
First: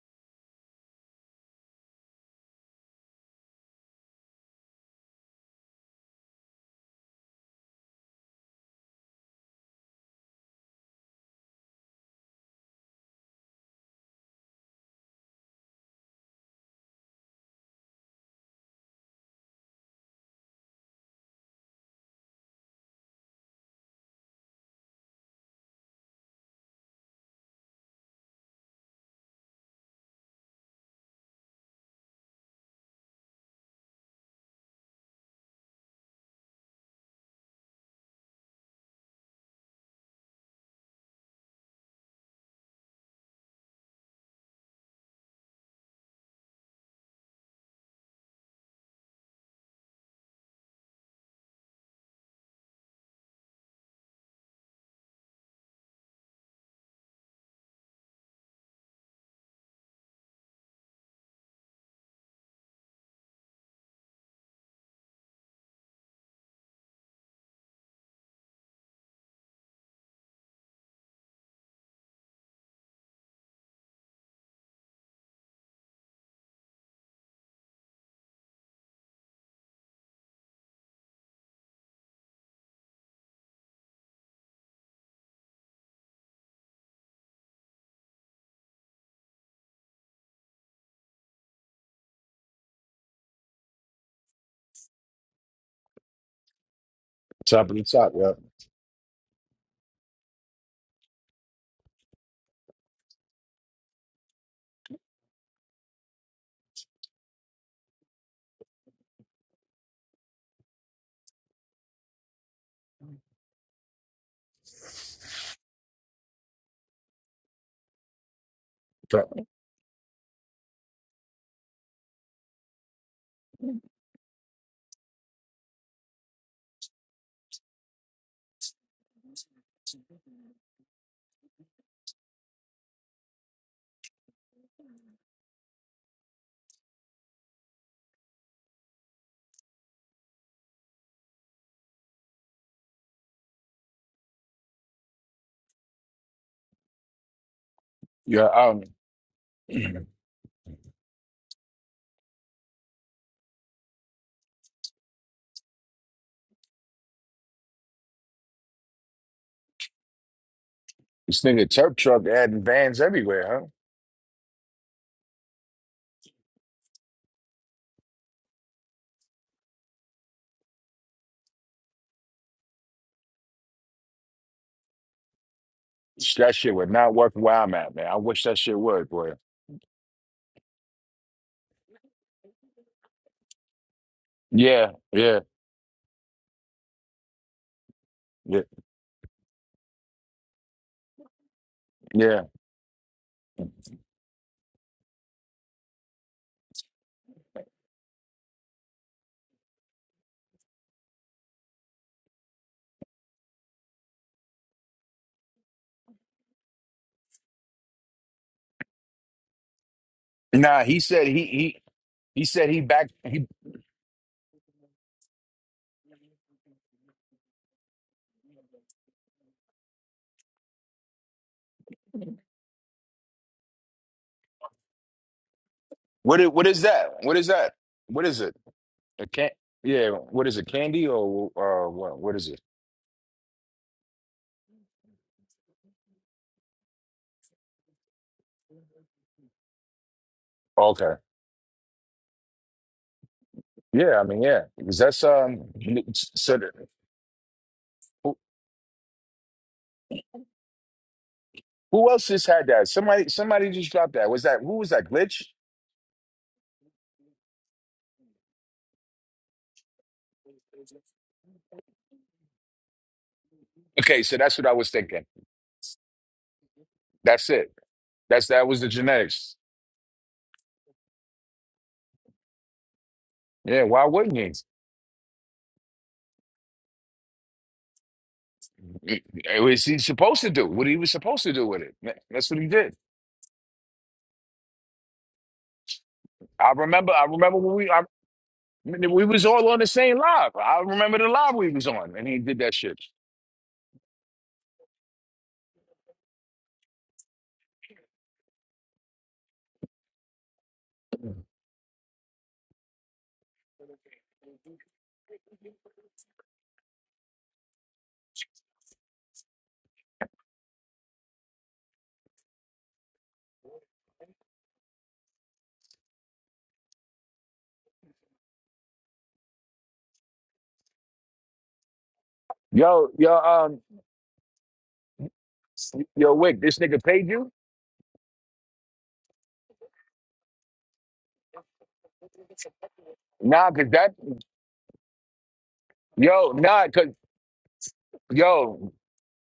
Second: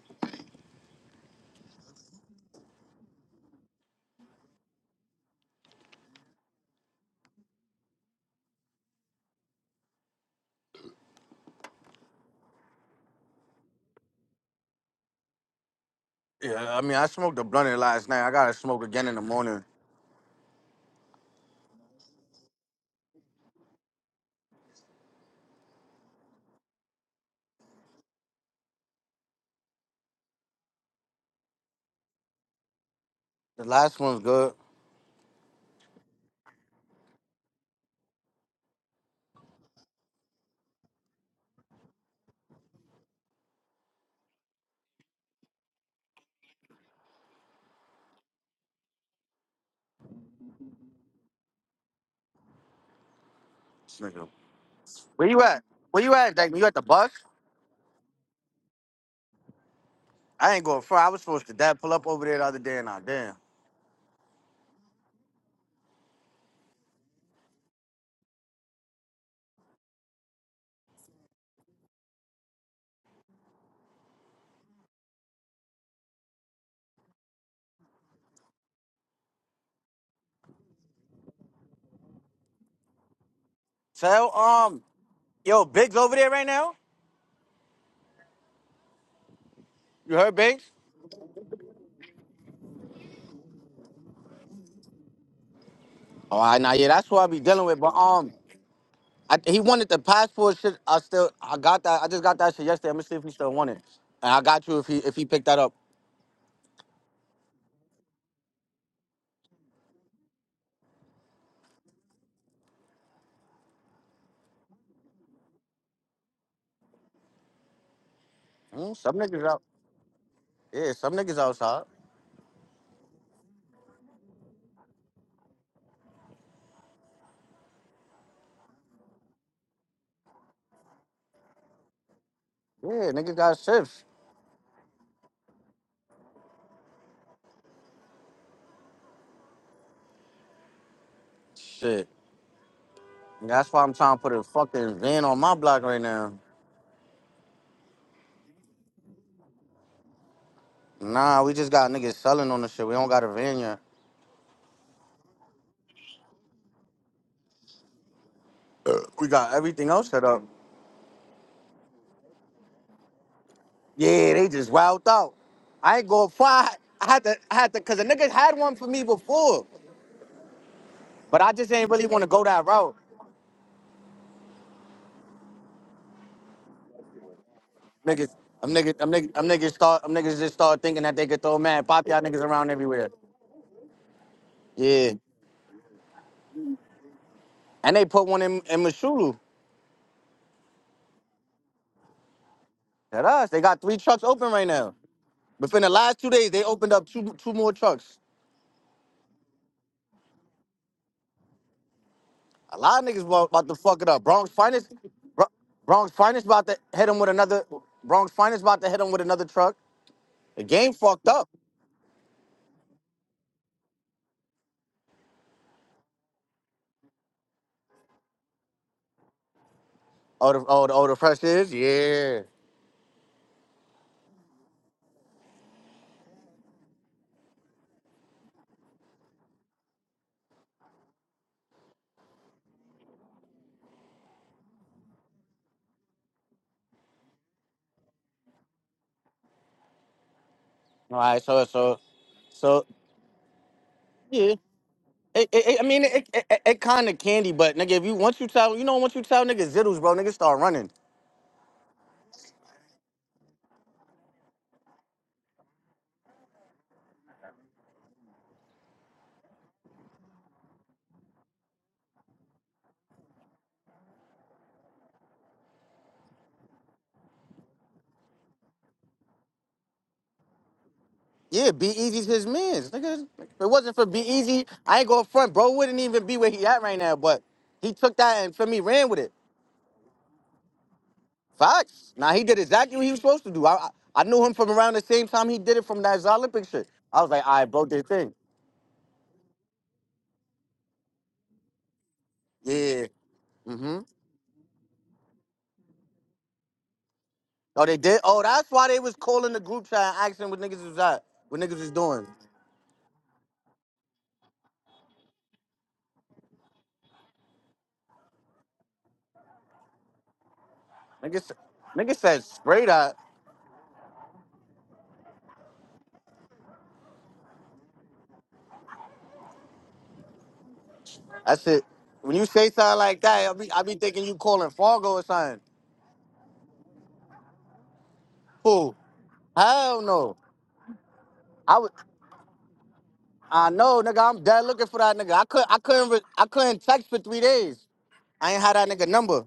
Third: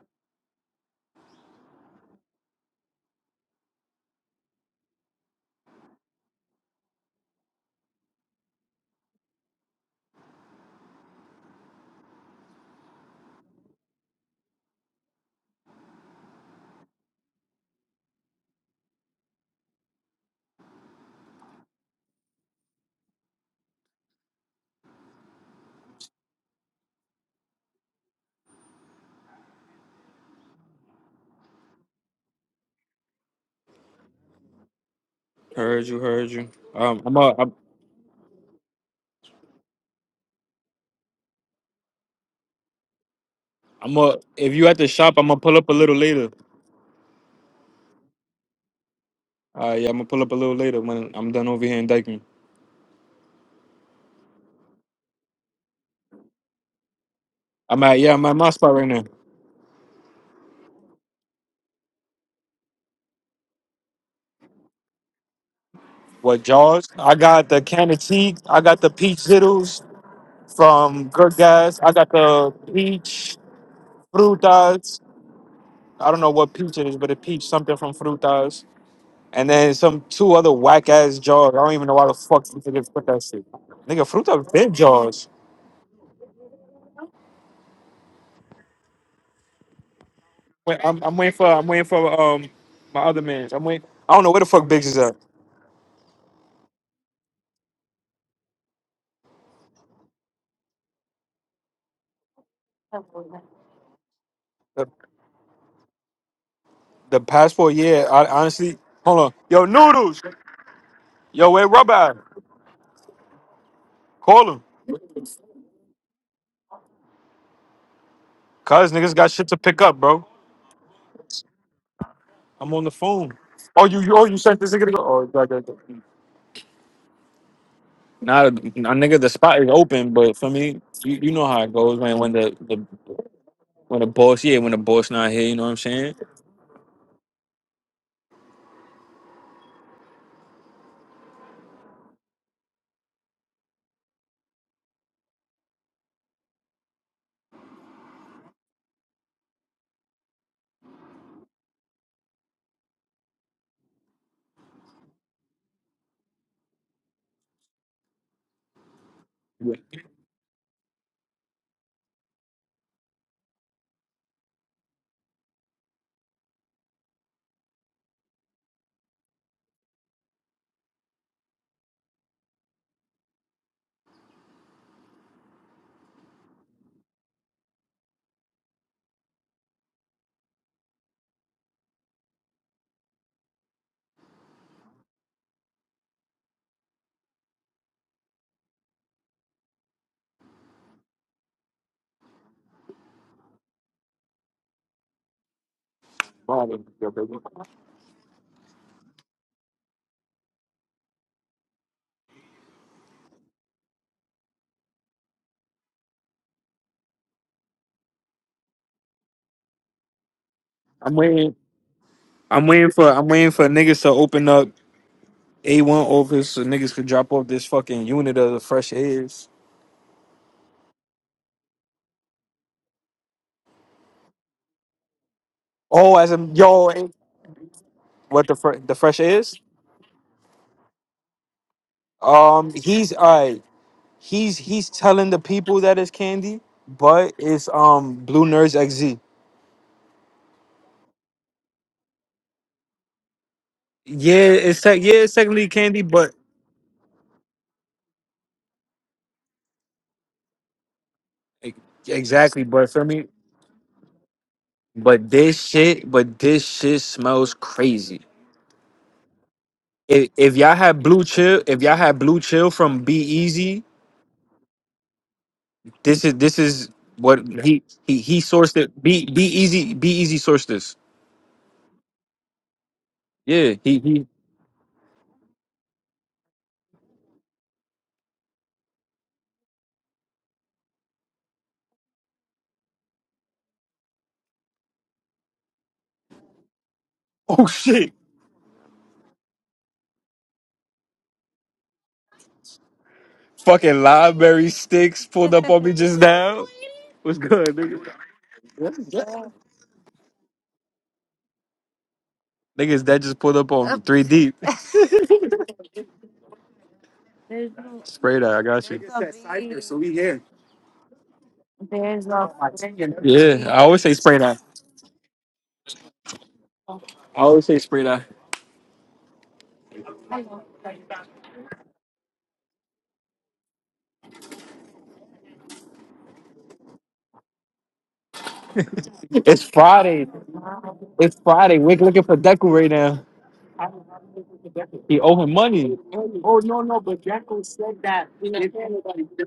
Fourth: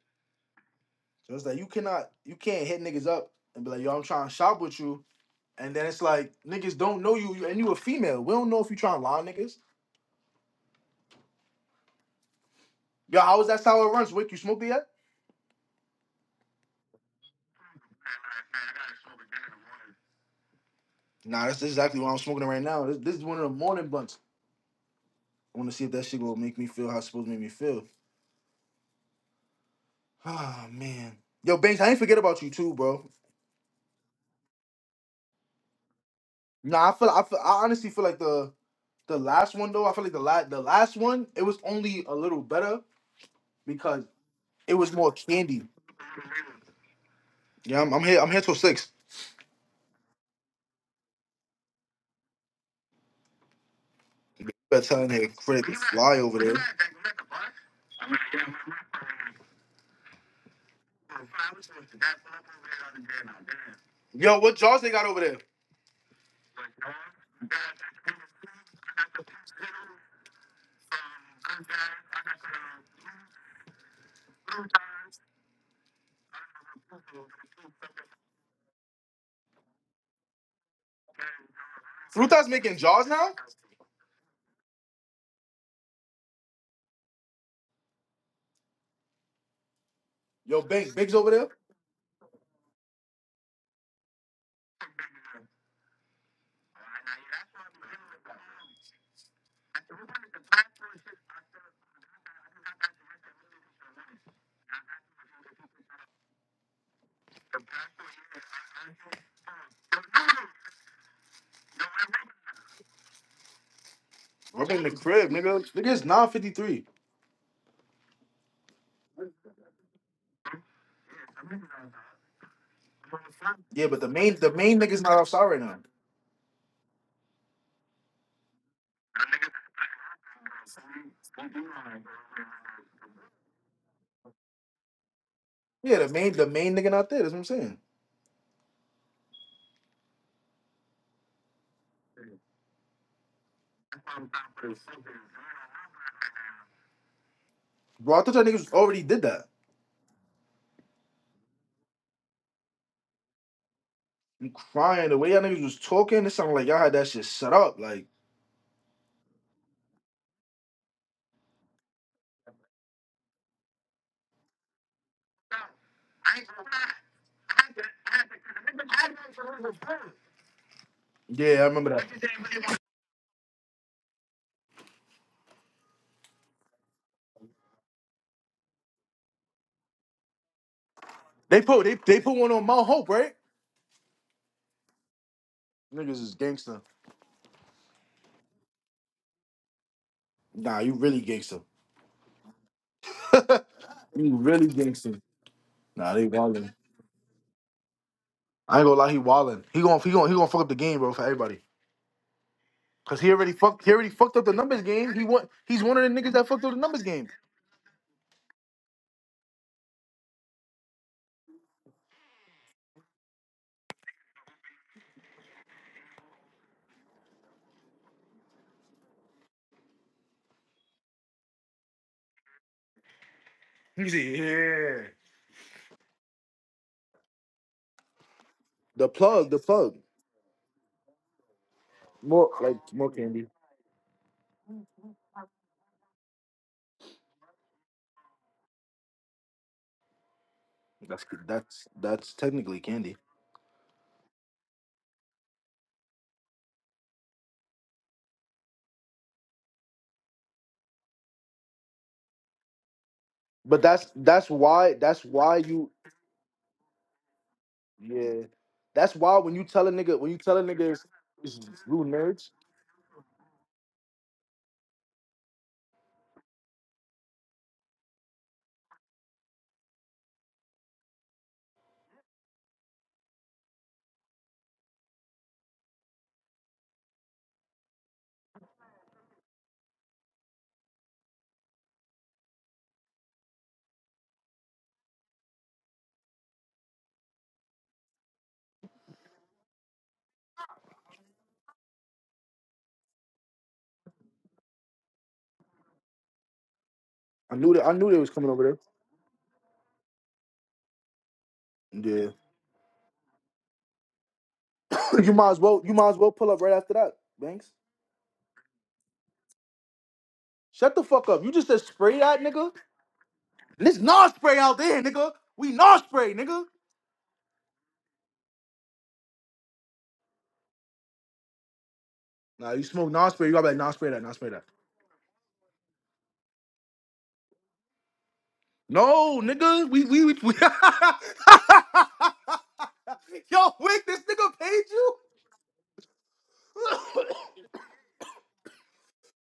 S1: So it's like you cannot, you can't hit niggas up and be like, yo, I'm trying to shop with you. And then it's like, niggas don't know you, and you a female. We don't know if you trying to lie, niggas. Yo, how is that sour runs? Wick, you smoking yet?
S3: Yeah, I mean I smoked a blunt last night. I gotta smoke again in the morning.
S1: Nah, that's exactly what I'm smoking right now. This, this is one of the morning blunts. I want to see if that shit will make me feel how it's supposed to make me feel. Ah oh, man, yo Banks, I ain't forget about you too, bro.
S3: The last one's good.
S2: Heard you, heard you.
S1: Nah, I
S2: Um,
S1: feel,
S2: I'm
S1: I
S2: a,
S1: feel,
S2: I'm,
S1: I honestly feel like the the last one though. I feel like the last the last one it was only a little better
S2: I'm
S1: because
S2: a. If you
S1: it
S2: at the
S1: was more
S2: shop, I'm gonna pull
S1: candy.
S2: up a little later.
S1: Yeah, I'm, I'm here. I'm here till six.
S2: Uh, yeah, I'm gonna pull up a little later when I'm done over here in Dykeman.
S3: This nigga
S1: Better Bedtime
S3: Where
S1: here,
S3: you at?
S1: Fred, to
S3: Where you
S1: fly
S3: at,
S1: over there.
S3: Dyke? You at the bus?
S2: I'm at yeah, I'm at my spot right now.
S3: I ain't going front. I was supposed to dad pull up over there the other day and I damn.
S1: Yo, what jaws they got over there?
S2: What Jaws? I got the can of tea. I got the peach zittles from Good Guys. I got the peach frutas. I don't know what peach it is, but a peach something from frutas. And then some two other whack ass jaws. I don't even know why the fuck
S1: Fruta's
S2: you
S1: making
S2: niggas put
S1: jaws
S2: that
S1: now.
S2: shit. Nigga,
S3: Tell
S2: Fruta been
S3: um
S2: jaws.
S3: yo, Biggs over there right now? You heard
S1: Yo,
S3: Biggs?
S2: Wait,
S1: Banks,
S2: I'm,
S1: Big's
S2: I'm
S1: over
S2: waiting for
S1: there.
S2: I'm waiting for um my other man's. I'm waiting. I don't know where the fuck Biggs is at.
S3: Oh I now yeah, that's what I be dealing
S4: Top of
S3: with.
S4: the
S3: But
S4: top, yeah.
S3: um I, he wanted the passport shit. I still I got that I just got that shit yesterday. I'm gonna see if he still want it. And I got you
S2: The,
S3: if he if he picked that up.
S2: the passport, yeah. I honestly, hold on. Yo, noodles. Yo, where rubber? at? Call him.
S1: Rubbing the crib, nigga. Nigga's nine fifty three.
S2: Cause
S3: Mm,
S2: niggas
S3: some
S2: got
S4: Top.
S3: niggas
S2: shit to
S3: out
S2: pick up, bro.
S3: yeah, some niggas outside.
S2: I'm on the phone. Oh,
S1: Yeah, but
S2: you,
S1: the
S2: you oh
S1: main
S2: you
S1: the
S2: sent this
S1: main
S2: nigga to
S1: nigga's
S2: go.
S1: not
S2: Oh,
S1: outside
S2: got,
S1: right
S2: got,
S1: now.
S2: got. Nah, nah, nigga, the spot is open, but for me, you, you know how it goes when when the, the
S3: Yeah, niggas got
S2: when
S3: shifts.
S2: the boss yeah when the boss not here, you know what I'm
S1: Yeah, the
S2: saying?
S1: main the main nigga not there. That's what I'm saying.
S3: Shit. That's why I'm trying to put a fucking van on my block right now.
S1: Bro, I thought y'all
S4: Yeah,
S1: niggas
S4: um,
S1: already did that.
S4: this
S3: Nah, we just got niggas selling on the shit. We don't got a van yet.
S1: You crying the way y'all niggas was talking. It sounded like y'all had that shit set up. Like,
S3: We got everything else set up.
S4: nigga Turp Truck adding vans everywhere, huh?
S3: Yeah, they just wowed out. I ain't going far. I had to, I had to, cause the niggas had one for me before, but I
S1: yeah, I
S3: just ain't
S1: remember that.
S3: really want to go that route.
S4: That shit would not work where I'm at, man. I
S3: Niggas,
S4: wish that
S3: I'm
S4: shit
S3: niggas,
S4: would,
S3: I'm niggas,
S4: boy.
S3: I'm niggas start, I'm niggas just start thinking that they could throw
S1: They put
S3: mad
S1: they
S3: pop y'all
S1: they put
S3: niggas
S1: one on
S3: around
S1: Mount Hope,
S3: everywhere.
S1: right?
S4: Yeah,
S3: Yeah,
S4: yeah,
S1: Niggas is gangster.
S3: and they put one in
S4: yeah,
S3: in Mashulu.
S1: Nah, you really gangster.
S4: yeah.
S3: At us, they got three trucks
S1: You
S3: open right
S1: really
S3: now.
S1: gangster.
S3: Within the
S1: Nah,
S3: last
S1: they
S3: two days, they
S1: wildin'.
S2: I'm
S3: opened up two two more trucks.
S1: I ain't gonna lie, he wildin'. He gon' he gon' he gon' fuck up the game, bro, for everybody.
S3: A lot of
S1: Cause
S3: niggas
S1: he
S3: wa-
S1: already
S3: about to
S1: fucked he
S3: fuck it
S1: already
S3: up.
S1: fucked up
S3: Bronx
S1: the numbers
S3: Finest,
S1: game. He
S3: Bro-
S1: want he's one of the
S3: Bronx
S1: niggas
S3: Finest
S1: that fucked
S3: about
S1: up the
S3: to
S1: numbers
S3: hit him
S1: game.
S3: with another. Bronx Finest about to hit him with another truck. The
S4: Nah,
S3: game
S4: he said
S3: fucked
S4: he
S3: up.
S2: waiting.
S4: he he
S2: I'm
S4: said he
S2: waiting for.
S4: back
S2: I'm
S4: he
S2: waiting for niggas to open up A one office so niggas could drop off this fucking unit of the fresh airs.
S3: Oh, the oh, the, oh, the press is yeah.
S2: Oh, as
S4: what it,
S2: in
S4: what is
S2: yo,
S4: that?
S2: ain't-
S4: What is that? What is
S2: what
S4: it?
S2: the fre- the
S1: The
S2: fresh
S4: A
S1: plug,
S4: can
S1: the
S2: airs?
S1: plug.
S4: yeah, what is it? Candy or uh what what is it?
S2: Um,
S1: Like
S2: he's all right. He's he's telling the people that it's candy, but it's um Blue Nerds XZ.
S4: Okay.
S3: All
S1: that's
S3: right, so
S1: that's
S3: so
S1: that's technically
S3: so
S1: candy.
S4: Yeah, I mean,
S2: Yeah,
S3: yeah.
S4: yeah.
S2: it's
S4: Because
S2: tech. yeah,
S4: that's
S2: it's
S3: It,
S4: um
S3: it,
S2: technically
S3: it- I
S2: candy,
S3: mean, it,
S4: s-
S2: but
S3: it,
S4: so
S3: it,
S4: the-
S3: it kind of candy, but nigga, if you
S4: who,
S3: once you tell, you know, once you tell niggas zittles, bro, niggas start running.
S2: e-,
S4: who else just
S2: exactly.
S4: had that?
S2: But for me,
S4: Somebody somebody
S1: But
S4: just
S1: that's
S4: dropped that. Was
S1: that's
S4: that who was
S1: why
S4: that
S1: that's
S2: but
S4: glitch?
S1: why
S2: this
S1: you
S2: shit, but this shit smells crazy.
S1: yeah. That's why when you tell a nigga
S2: if,
S1: when you
S2: if
S1: tell a
S2: y'all
S1: nigga
S2: had
S1: it's,
S2: blue chill,
S1: it's
S2: if y'all
S1: rude
S2: had blue
S1: nerds,
S2: chill from Be Easy,
S4: Okay, so that's what I was thinking.
S2: this is this is what
S4: That's it.
S2: he he he
S4: That's that
S2: sourced
S4: was the
S2: it. Be Be
S4: genetics.
S2: Easy Be Easy sourced this.
S3: Yeah, Be Easy's his man's. Nigga, if it
S2: Yeah,
S4: Yeah,
S3: wasn't
S2: he
S4: why
S3: for Be
S2: he.
S4: wouldn't
S3: Easy,
S4: he?
S3: I ain't going front, bro. Wouldn't even be where he at right now. But he took that and for me ran with it.
S4: It was he supposed to do what he was supposed to do with
S3: Facts.
S4: it.
S3: Now he
S4: That's
S3: did
S4: what he did.
S3: exactly what he was supposed to do. I I, I knew him from around the same time he did it from that Olympic
S4: I
S3: shit.
S4: remember.
S3: I
S4: I
S3: was like, all
S4: remember
S3: right,
S2: Oh
S4: when
S3: bro,
S4: we I,
S3: did
S2: shit!
S3: thing.
S4: we was all on the same live. I remember the live we was on, and he did that shit.
S3: Yeah. Mm-hmm.
S2: Fucking library sticks pulled up on me just now. What's
S1: I
S2: good,
S1: knew that
S3: Oh,
S1: I
S3: they
S2: nigga?
S1: knew they
S3: did.
S1: was
S3: Oh,
S1: coming
S3: that's
S1: over
S3: why they was calling the group chat and asking what niggas was at, what niggas was
S1: there.
S3: doing.
S1: Yeah.
S2: Niggas that just pulled up on three deep.
S1: you might as well you might as well pull up right after that, Banks.
S2: Spray that, I got you.
S1: Shut the fuck up.
S3: Niggas,
S1: You just said
S3: niggas
S1: spray that
S3: said
S1: nigga.
S3: spray that.
S2: Yeah, I
S1: And it's
S2: always say
S1: non
S2: spray
S1: spray
S2: that.
S1: out there, nigga. We non spray, nigga.
S2: I always say spray that.
S3: That's it. When you say
S1: Nah, you
S3: something
S4: Yo,
S1: smoke
S3: like
S1: non
S4: yo,
S1: spray,
S3: that, I
S1: you gotta be
S3: be
S1: like
S4: um,
S3: I
S1: non
S3: be
S1: spray that,
S3: thinking
S1: non
S3: you
S1: spray that.
S3: calling Fargo or something.
S4: yo, Wick, this nigga paid you?
S3: Who?
S1: No,
S2: It's
S1: nigga.
S3: Hell
S1: We we
S2: Friday.
S1: we,
S3: no.
S1: we.
S2: It's Friday.
S3: I would.
S2: We're looking for Deku right now.
S3: I
S4: Nah,
S1: Yo,
S4: cause
S3: know,
S1: wait,
S4: that,
S3: nigga.
S1: this
S3: I'm
S1: nigga
S3: dead
S1: paid
S3: looking for
S1: you?
S3: that
S2: He
S3: nigga.
S2: owe
S3: I
S2: him
S3: could. I
S2: money.
S3: couldn't. Re- I
S4: yo,
S3: couldn't
S4: nah, cause
S3: text for three days. I ain't had that
S4: yo,
S3: nigga number.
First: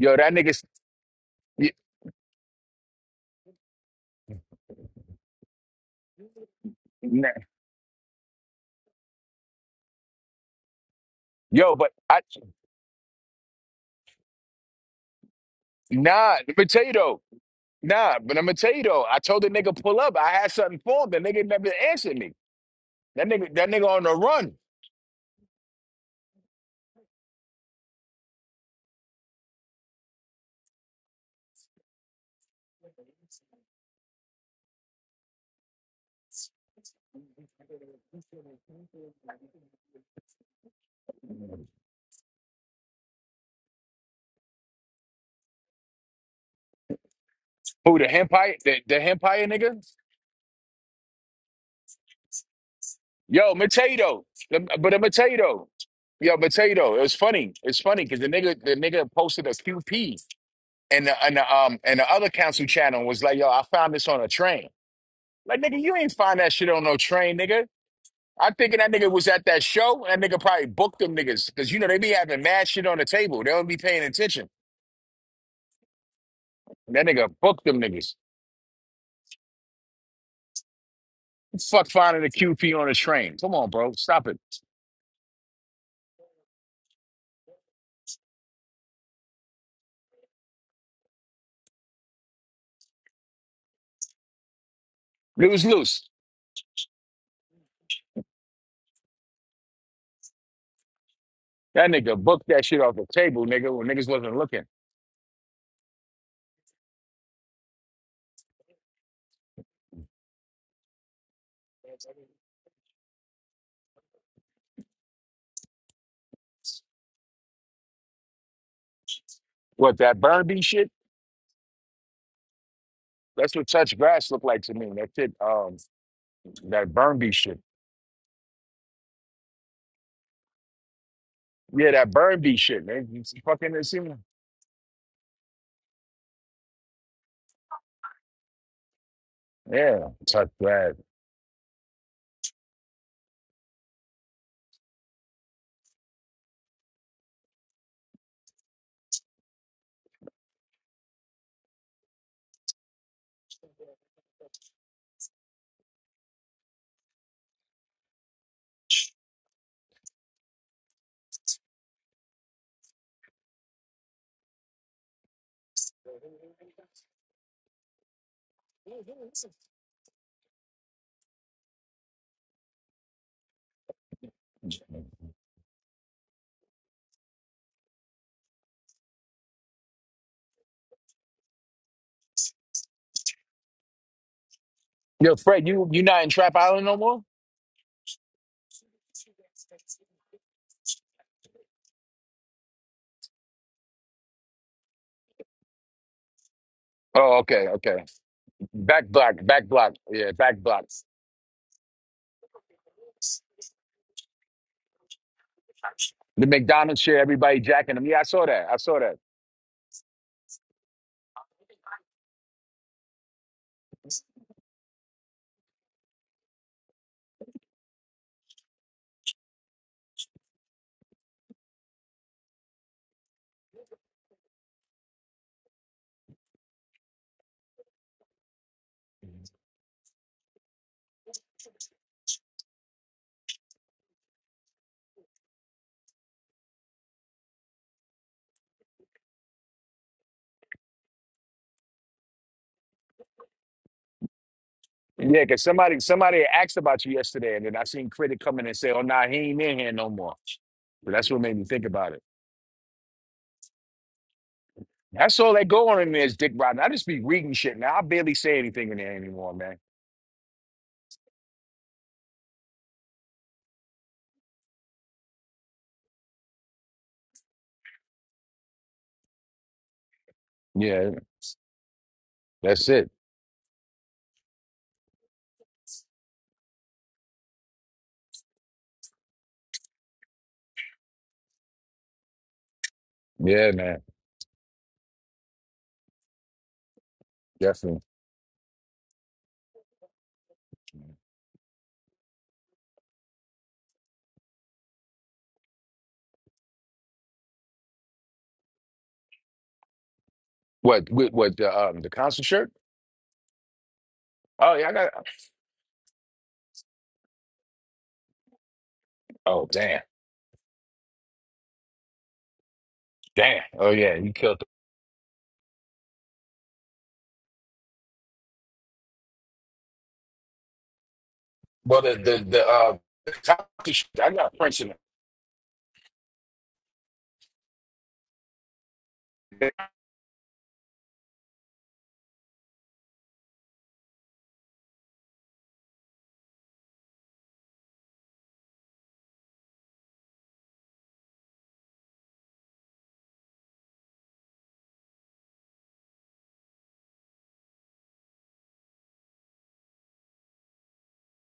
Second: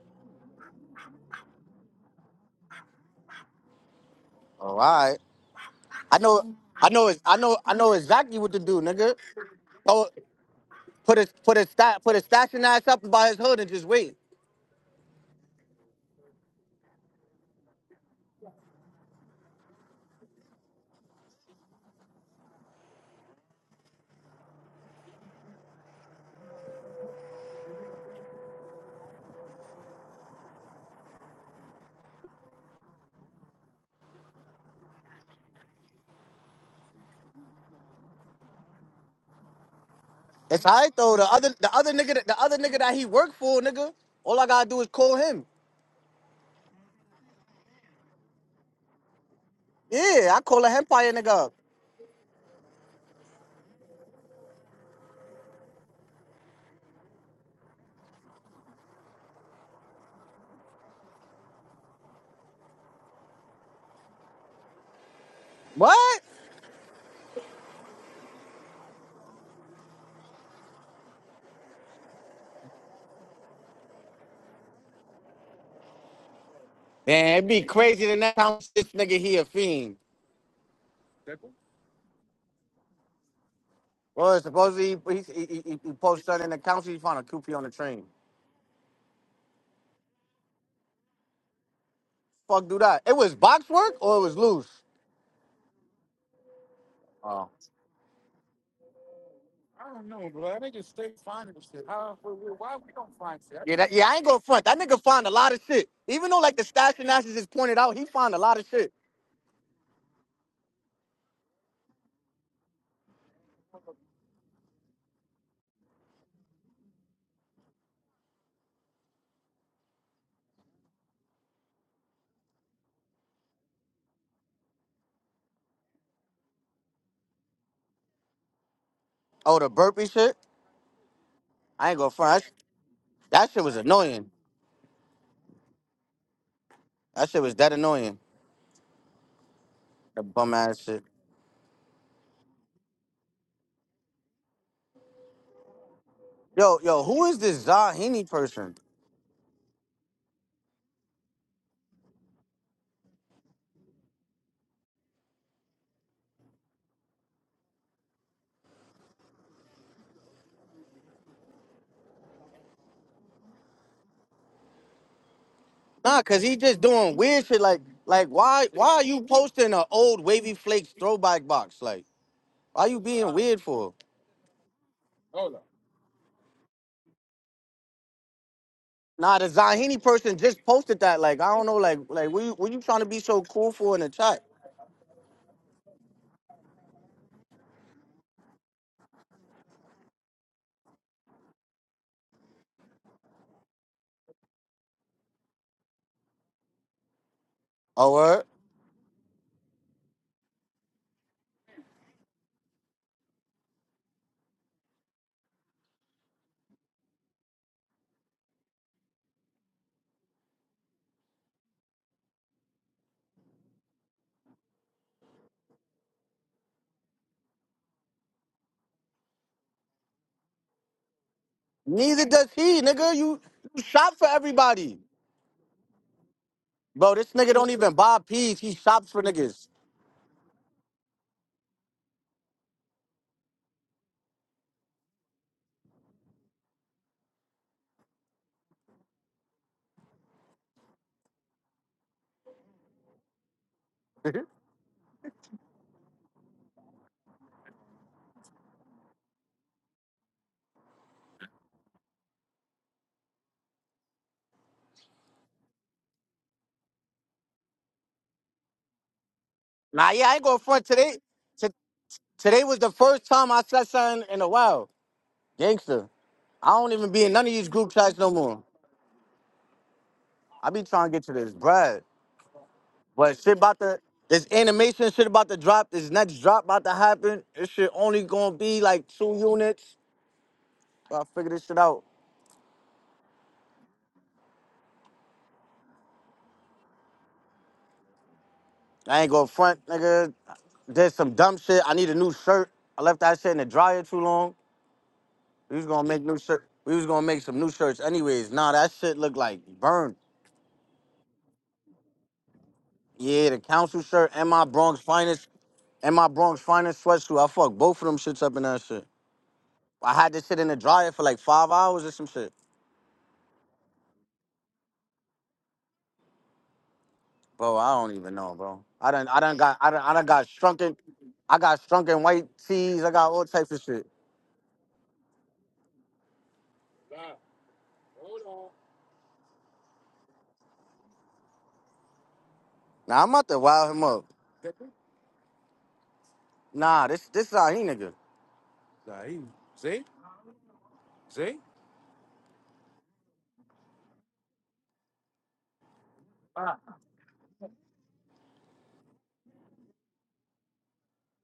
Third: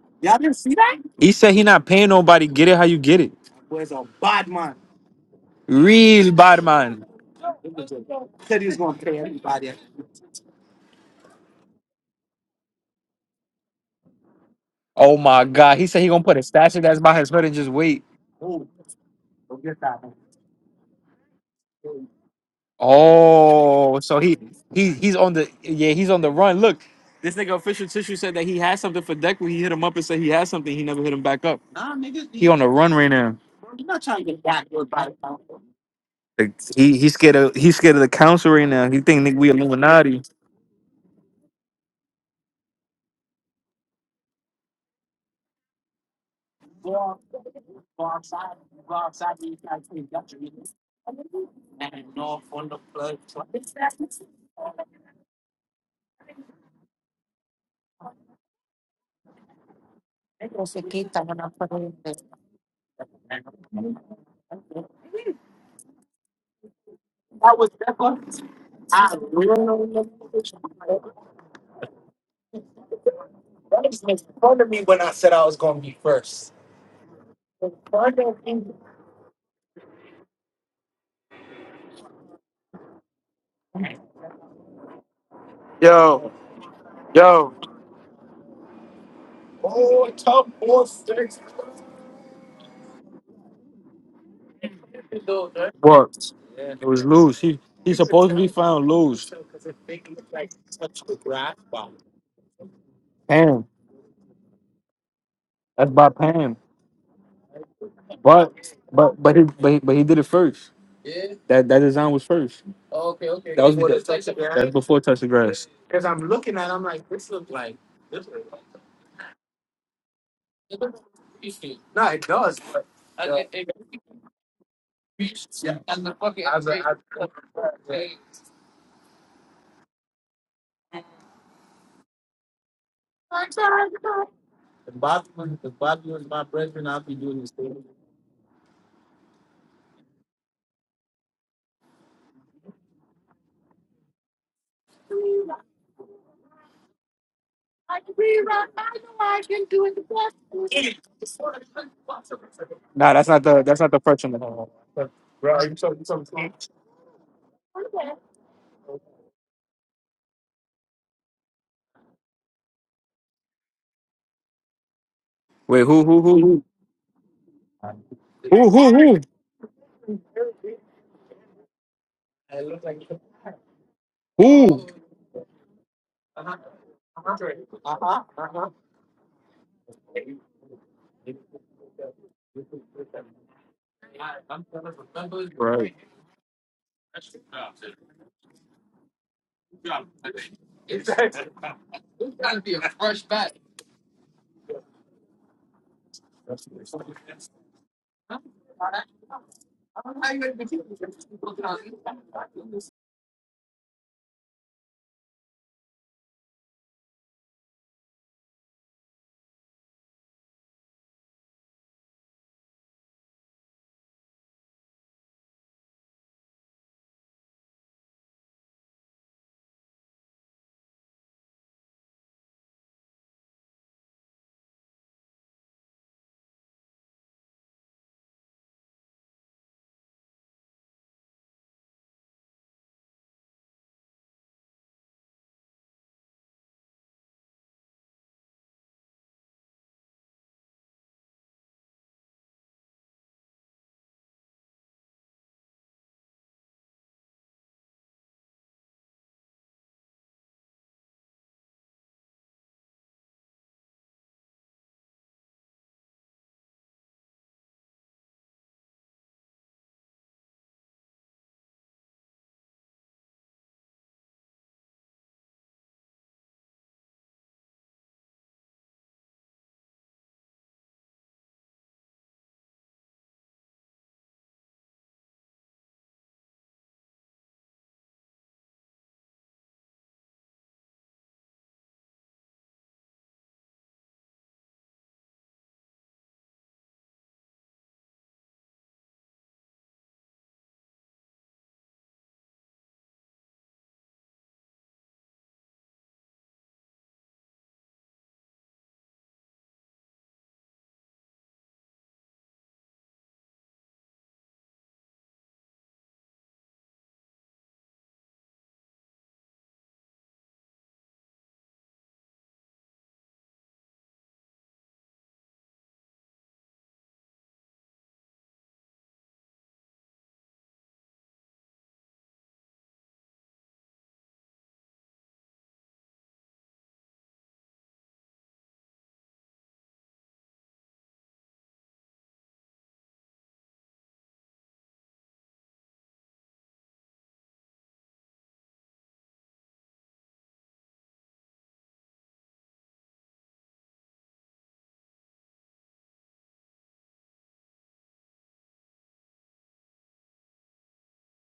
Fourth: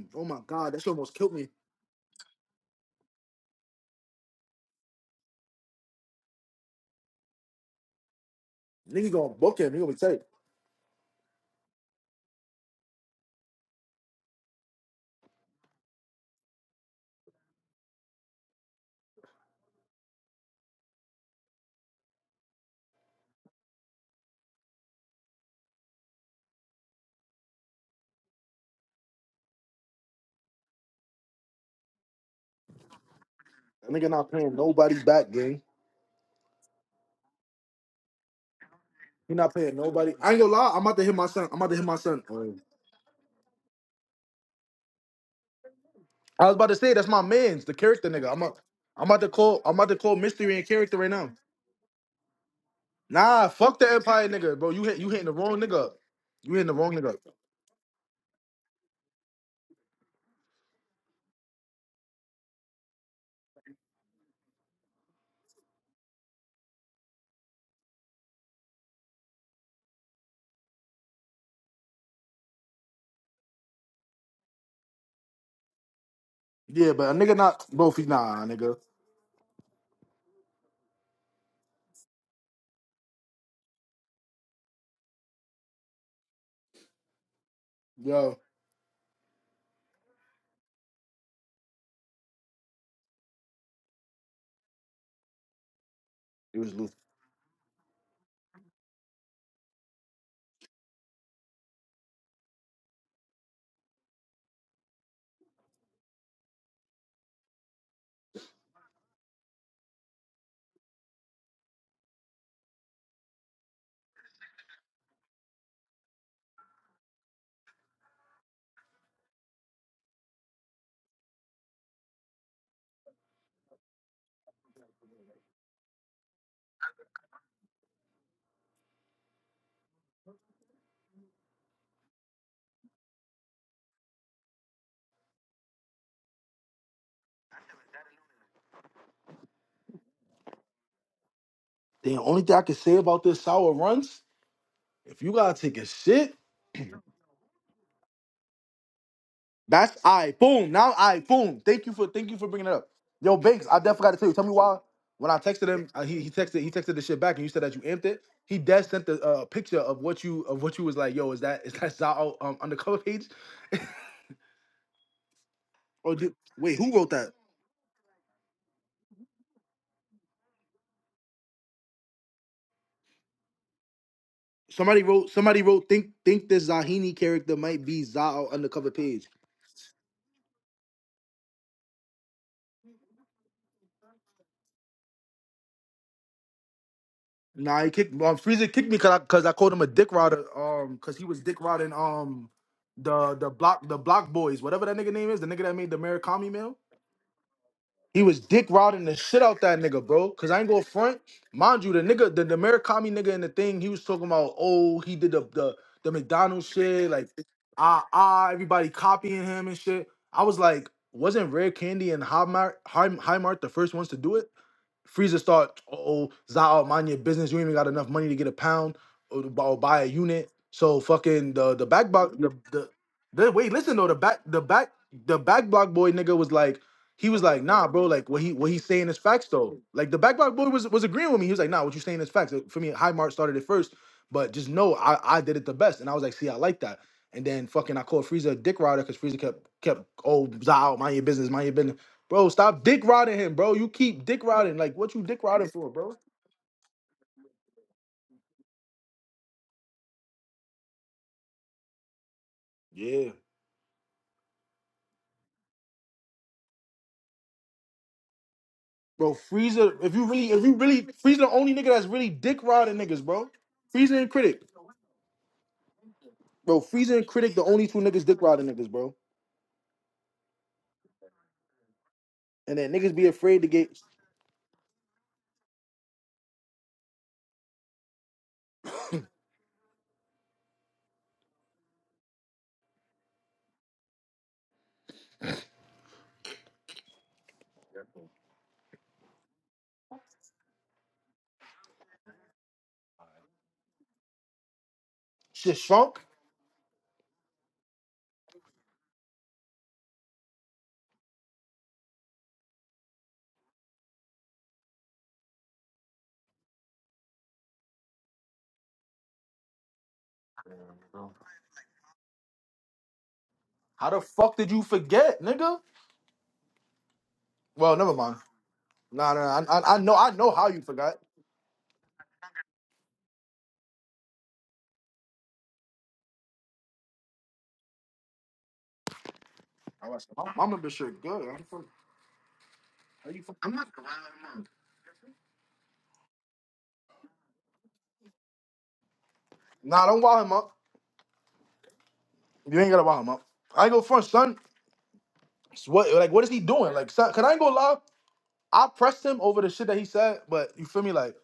S1: oh
S4: that
S1: my
S4: nigga,
S1: god, that shit almost
S2: He
S1: killed me.
S2: said he not paying nobody. Get it how you get it.
S3: Oh, all right. I
S2: Real
S3: know,
S2: bad
S3: I
S2: man.
S3: know, I know, I know exactly what to do,
S1: Nigga
S3: nigga.
S1: gonna book him. He gonna be
S3: Oh,
S1: safe.
S3: put his put his
S4: yo, but
S3: stat put
S4: I,
S3: his station ass up by his hood and just wait.
S2: Oh my god. He said he gonna
S4: nah.
S2: put a
S4: Let me
S2: statue
S4: tell you
S2: that's
S4: though.
S2: by his foot and just wait.
S4: Nah, but I'm gonna tell you though, I told the nigga pull up. I had something for him. The nigga never answered me. That nigga, that nigga
S2: Oh,
S4: on the
S2: so he
S4: run.
S2: he he's on the yeah he's on the run. Look, this nigga official tissue said that he had something for deck when He hit him up and said he had something. He never hit him back up. He on the run right now.
S1: That nigga not paying nobody back, gang.
S2: Like, He he scared of he scared of the council right now. He think
S1: He
S2: nigga we
S1: not paying nobody.
S2: Illuminati.
S1: I ain't gonna
S3: It's
S1: lie. I'm
S3: alright
S1: about to hit
S3: though.
S1: my
S3: The
S1: son.
S3: other
S1: I'm about
S3: the
S1: to hit
S3: other
S1: my
S3: nigga
S1: son.
S3: that- the other
S1: Um,
S3: nigga that he worked for, nigga. All I gotta do is call him.
S1: I was about to say that's my man's, the
S4: Who
S1: character
S4: the
S1: nigga. I'm
S4: empire?
S1: about,
S4: The, the
S1: I'm about to
S4: empire
S1: call. I'm
S4: nigga?
S1: about to call
S3: Yeah, I
S1: mystery
S3: call
S1: and
S3: a
S1: character right
S3: hempire
S1: now.
S3: nigga up.
S1: Nah,
S4: Yo, I'm gonna
S1: fuck
S4: tell
S1: the
S4: you though.
S1: empire nigga,
S4: Lem-
S1: bro. You
S4: But
S1: hit,
S4: I'm
S1: you
S4: gonna
S1: hitting
S4: tell
S1: the
S4: you
S1: wrong
S4: though.
S1: nigga up.
S4: Yo, I'm gonna
S1: You
S4: tell
S1: hitting the
S4: you
S1: wrong
S4: though. It
S1: nigga
S4: was
S1: up.
S4: funny. It's funny because the nigga, the nigga posted a QP and the, and the um and the other council channel was like, yo, I found this on a train. Like nigga, you ain't
S3: What?
S4: find that shit on no train, nigga. I'm thinking that nigga was at that show. and That nigga probably booked them niggas because you know they be having mad shit on the table. They don't be paying attention.
S1: Yeah,
S4: And that
S1: but a
S4: nigga
S1: nigga
S3: Man, it'd be
S4: booked
S1: not
S4: them
S1: both. He
S3: crazy
S4: niggas.
S3: the next
S1: nah,
S3: time
S1: nigga.
S3: this nigga he a fiend.
S4: Fuck finding a QP on a train. Come on, bro, stop it.
S3: Well, supposedly he he he, he, he posted
S2: Yo,
S3: something in the council. He found a
S2: yo,
S3: QP on the train.
S1: Yo,
S3: Fuck, do that. It was box work or it was loose.
S4: It was loose.
S2: What?
S1: it was
S2: It
S1: loose.
S2: was loose. He he's supposed to be found loose.
S4: That nigga booked that shit off the table,
S2: Damn.
S4: nigga.
S3: Yeah,
S4: When
S3: that, yeah,
S4: niggas
S3: I ain't
S4: wasn't
S3: gonna
S4: looking.
S3: front. That nigga find a lot of shit.
S2: That's by
S3: Even though
S2: Pam.
S3: like the stash and ashes is pointed out, he find a
S2: But
S3: lot of shit.
S2: but but he but he, but he did it first. That that design was first. Oh, Okay, okay. That was before the touch the grass. That's before touch the grass.
S4: What that Burnby shit? That's what touch grass looked like to me. That shit, um, that Burnby shit.
S3: Oh, the burpee shit.
S4: Yeah,
S3: I ain't
S4: that
S3: gonna front. That,
S4: Burnby
S3: sh-
S4: shit, man. You see
S3: that shit
S4: fucking
S3: was
S4: did me?
S3: annoying. That shit was that annoying.
S4: Yeah,
S3: That
S4: touch
S3: bum ass
S4: grass.
S3: shit.
S1: The only thing I can say about this sour runs, if you gotta take a shit.
S3: Yo, yo, who is this Zahini person?
S1: That's I boom. Now I boom. Thank you for thank you for bringing it up.
S2: Nah, that's
S1: Yo,
S2: not the
S1: Banks, I
S2: that's not the
S1: definitely got to
S2: first
S1: tell you. Tell me
S2: one.
S1: why. When I texted him, uh, he, he texted he texted the shit back, and you said that you amped it. He dead sent the uh, picture of what you of what you was like. Yo, is that is that Zao um, undercover page?
S2: Wait, who
S1: Or
S2: who
S3: Nah,
S1: did,
S2: who
S3: cause he
S2: who
S1: wait,
S3: just
S1: who wrote
S3: doing
S1: that?
S3: weird shit. Like, like why,
S2: who
S3: why
S2: who
S3: are
S2: who?
S3: you posting an old wavy flakes throwback box? Like, why you being weird for?
S2: who?
S1: Somebody wrote somebody wrote think think this Zahini character might be Zao undercover page.
S3: Nah, the Zahini person just posted that. Like, I don't know, like, like what you, what you trying to be so cool for in the chat?
S4: Yo, Fred, you you not in Trap Island no more?
S1: Nah, he kicked um Frieza kicked me because I, cause I called him a dick rider um because he was dick riding um the the block the block boys whatever that nigga name is the nigga that made the Murakami mail.
S4: Oh, okay, okay.
S3: Oh,
S1: He was
S3: word?
S1: dick riding
S4: Back
S1: the
S4: block,
S1: shit out
S4: back
S1: that
S4: block.
S1: nigga, bro.
S4: Yeah,
S1: Cause
S4: back
S1: I ain't go
S4: blocks.
S1: front. Mind you, the nigga, the, the Murakami nigga in the thing, he was talking about, oh, he did the the, the
S4: The
S1: McDonald's
S4: McDonald's
S1: shit,
S4: share,
S1: like
S4: everybody jacking them.
S1: ah
S4: Yeah, I saw
S1: ah,
S4: that. I
S1: everybody
S4: saw that.
S1: copying him and shit. I was like, wasn't Rare Candy and High Mart, High, High Mart the first ones to do it? Frieza start, oh, Zao, mind your business. You ain't even got enough money to get a pound or, or buy a unit. So fucking the the back
S3: Neither
S1: block
S3: does
S1: the,
S3: he,
S1: the
S3: nigga. You,
S1: the wait,
S3: you
S1: listen though,
S3: shop
S1: the
S3: for
S1: back the back
S3: everybody.
S1: the back block boy nigga was like,
S3: Bro, this
S1: he was
S3: nigga
S1: like,
S3: don't
S1: nah,
S3: even
S1: bro,
S3: buy
S1: like what he
S3: peas.
S1: what
S3: He
S1: he's saying
S3: shops
S1: is
S3: for
S1: facts
S3: niggas.
S1: though. Like the back block boy was was agreeing with me. He was like, nah, what you saying is facts. Like, For me, High Mark started it first, but just know I, I did it the best. And I was like, see, I like that. And then fucking I called Frieza a dick rider because Frieza kept kept oh Zao, mind your business, mind your business. Bro, stop dick riding him, bro. You keep dick riding. Like, what you dick
S4: Yeah, because
S1: riding for,
S4: somebody
S1: bro?
S4: somebody had asked about you yesterday, and then I seen Critic come in and say, oh, nah, he ain't in here no more. But that's what made me think about it.
S1: Yeah.
S4: That's all that go on in there is Dick Rotten. I just be reading shit now. I barely say anything in there
S1: Bro,
S4: anymore, man.
S1: Frieza,
S3: Nah,
S1: if you
S3: yeah, I ain't
S1: really,
S3: going
S1: if you
S3: front
S1: really,
S3: today.
S1: Frieza the
S3: T-
S1: only nigga that's really dick
S3: today was the
S1: riding niggas,
S3: first
S1: bro.
S3: time I said
S1: Frieza
S3: something
S1: and
S3: in a
S1: Critic.
S3: while. Gangster. I
S1: Bro,
S3: don't even
S1: Frieza
S3: be
S1: and
S3: in none of
S1: Critic the
S3: these
S1: only
S3: group
S1: two
S3: chats
S1: niggas
S3: no
S1: dick
S3: more.
S1: riding niggas, bro.
S3: I be
S4: Yeah,
S3: trying to get to this bread.
S1: And
S4: that's
S1: then
S4: it.
S1: niggas be
S3: But shit
S1: afraid to
S3: about
S1: get
S3: the this animation shit about to drop, this next drop about to happen. This shit only gonna be like two units. I figured this shit out.
S4: Yeah, man, definitely.
S3: I ain't gonna front, nigga. Did some dumb shit. I need a new shirt. I left that shit in the dryer too long.
S1: shit
S3: We was gonna
S1: shrunk.
S3: make new shirt. We was gonna make some new shirts anyways. Nah, that shit look like burned.
S4: What? What? what the um the council shirt?
S3: Yeah, the council shirt and my
S4: Oh yeah, I
S3: Bronx
S4: got.
S3: finest and my Bronx finest sweatsuit. I fucked both of them shits up in that shit.
S4: Oh damn,
S3: I had this shit in the dryer for like five hours or some shit.
S4: damn. Oh
S1: How
S4: yeah,
S1: the
S4: you killed
S1: fuck did you forget, nigga?
S3: Bro, I
S1: Well, never
S3: don't even
S1: mind.
S3: know, bro. I done
S1: Nah,
S3: I done
S1: nah, nah.
S3: got
S1: I,
S3: I
S1: I I
S3: done I
S1: know,
S3: done
S1: I
S3: got
S1: know how you
S3: shrunken
S1: forgot.
S3: I got
S4: But the
S3: shrunken
S4: the
S3: white
S4: the uh,
S3: tees. I
S4: the
S3: got all
S4: top-
S3: types of shit.
S4: I got prints in it.
S1: I was- My mama been shit good. I'm fuck-
S3: Now I'm about to wild him up. Nah, this this is how he nigga.
S1: Nah, don't wild him up. You ain't gotta wild him up. I ain't go front, son. It's What, like, what is he doing? Like, son, can I ain't go lie? I pressed him over the shit that he said, but you feel me? Like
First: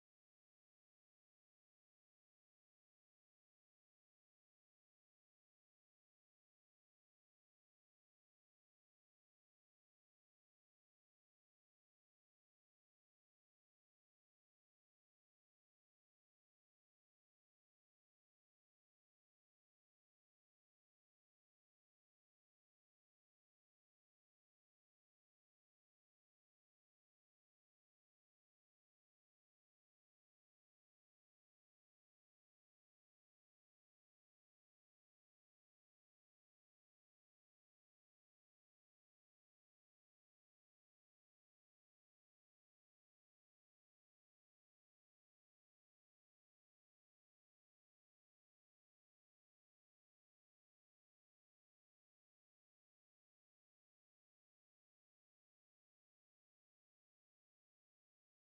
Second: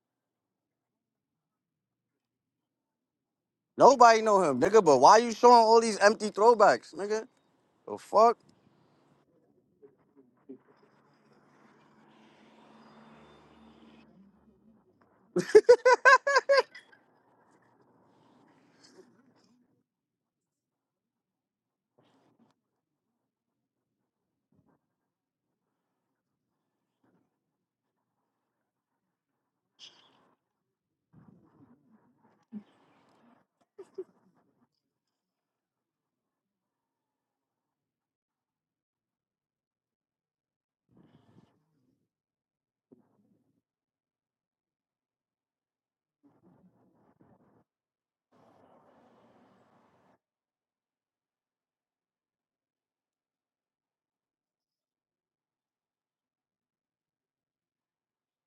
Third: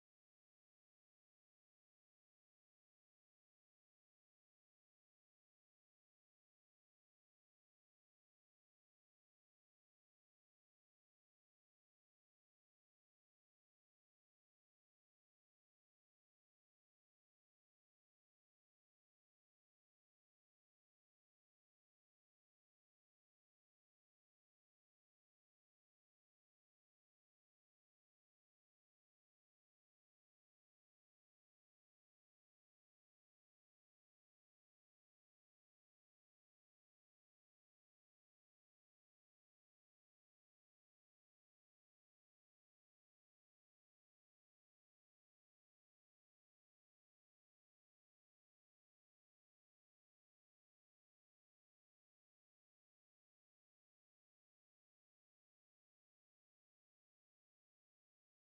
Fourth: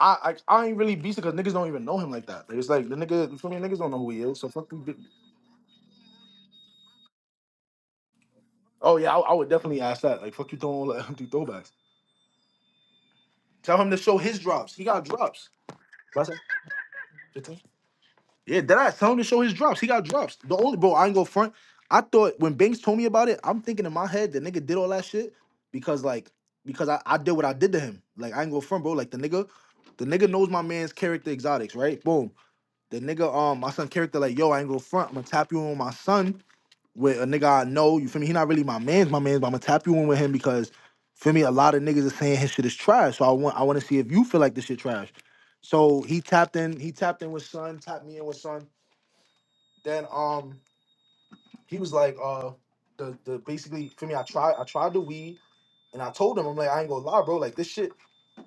S1: I I, I ain't really beast it because niggas don't even know him like that. Like, it's like the nigga, you feel me? Niggas don't know who
S3: Nobody
S1: he is.
S3: know
S1: So
S3: him,
S1: fuck you.
S3: nigga.
S1: bi-
S3: But why you showing all these empty throwbacks, nigga? The fuck?
S1: Oh yeah, I, I would definitely ask that. Like fuck you, throwing all that empty throwbacks. Tell him to show his drops. He got drops. What's that? Fifteen. Yeah, that I tell him to show his drops. He got drops. The only bro, I ain't go front. I thought when Banks told me about it, I'm thinking in my head the nigga did all that shit because like because I, I did what I did to him. Like I ain't go front, bro. Like the nigga, the nigga knows my man's character exotics, right? Boom. The nigga, um, my son character, like, yo, I ain't go front. I'm gonna tap you in with my son with a nigga I know. You feel me? He not really my man's my man's, but I'm gonna tap you in with him because feel me, a lot of niggas are saying his shit is trash. So I want I wanna see if you feel like this shit trash. So he tapped in, he tapped in with son, tapped me in with son. Then um he was like, uh the the basically feel me, I tried I tried the weed and I told him, I'm like, I ain't gonna lie, bro, like this shit,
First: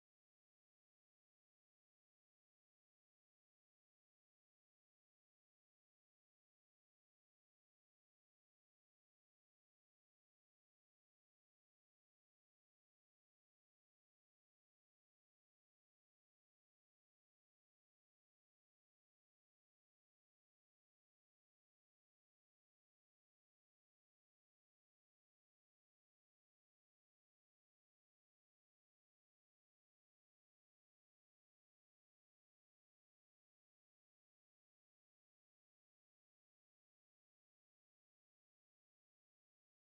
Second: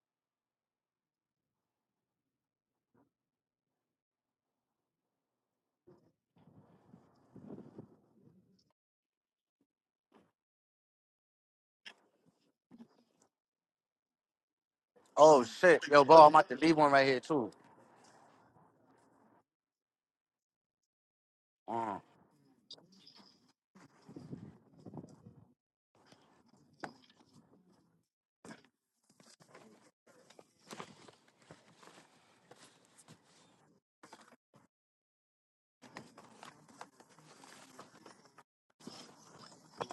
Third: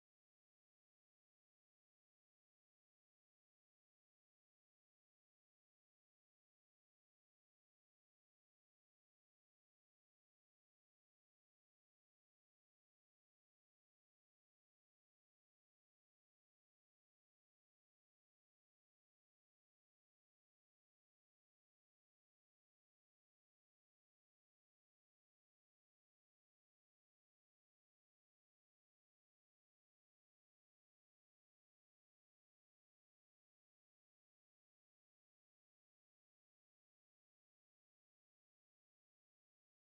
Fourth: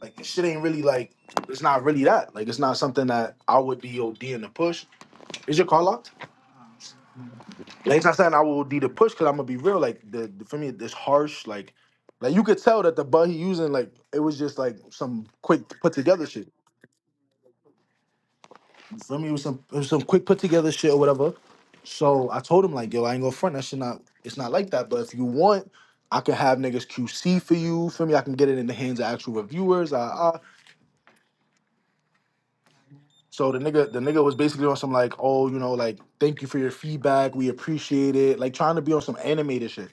S1: like this shit ain't really like it's not really that. Like it's not something that I would be ODing to push. Is your car locked? Like I'm saying, I will need a push because I'm gonna be real. Like the, the for me, this harsh. Like, like you could tell that the bud he using, like it was just like some
S3: Oh
S1: quick
S3: shit,
S1: put
S3: yo, bro,
S1: together
S3: I'm about
S1: shit.
S3: to leave one right here too.
S1: For me, it was some it was some quick put together shit or whatever.
S3: Mm,
S1: So I told him like, yo, I ain't gonna front. That shit not. It's not like that. But if you want, I could have niggas QC for you. For me, I can get it in the hands of actual reviewers. Ah, ah. So the nigga, the nigga was basically on some like, oh, you know, like thank you for your feedback. We appreciate it. Like trying to be on some animated shit.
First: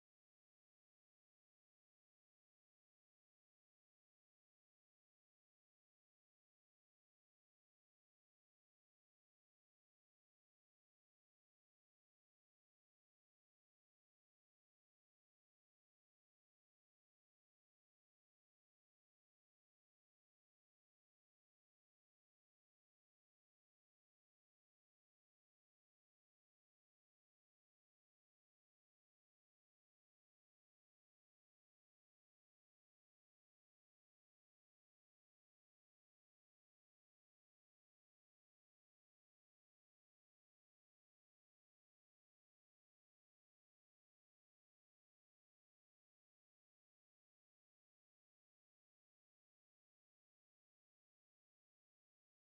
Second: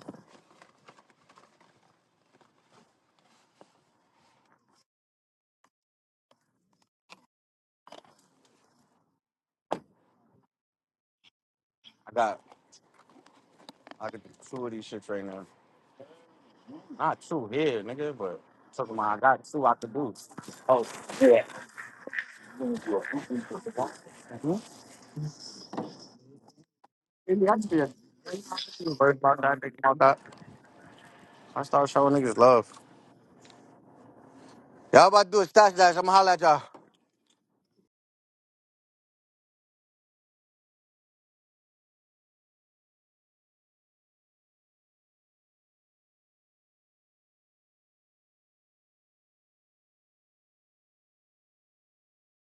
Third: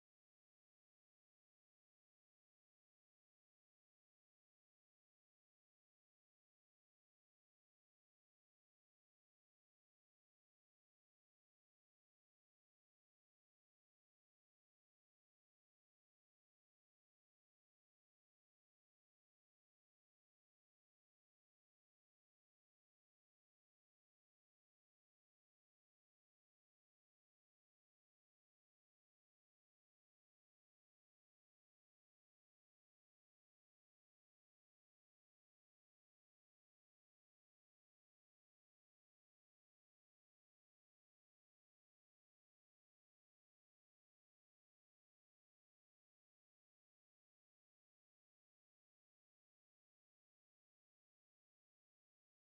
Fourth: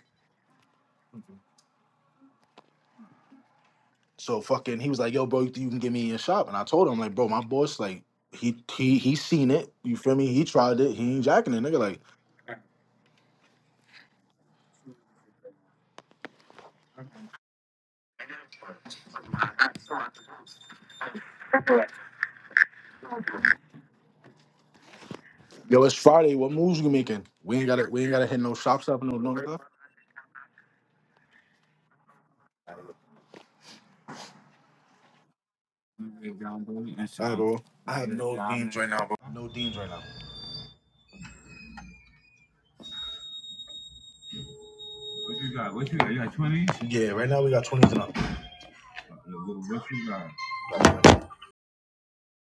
S1: So fucking, he was like, "Yo, bro, you think you can get me in your shop?" And I told him, like, "Bro, my boss, like, he he he seen it. You feel me? He tried it. He ain't jacking it, nigga. Like,
S3: I got I could do two of these shits right now. Not two here, nigga, but talking about I got two I could do. Oh, mhm.
S1: yo, it's Friday. What moves you making? We ain't gotta we ain't gotta hit no shops up, no no stuff.
S3: I start showing niggas love. Y'all about to do a stash dash. I'ma holla at y'all.
S1: All right, bro. I have no deans right now, bro. No deans right now. What What you you You got? got? got twenties? Yeah, right now we got twenties and up. What you got?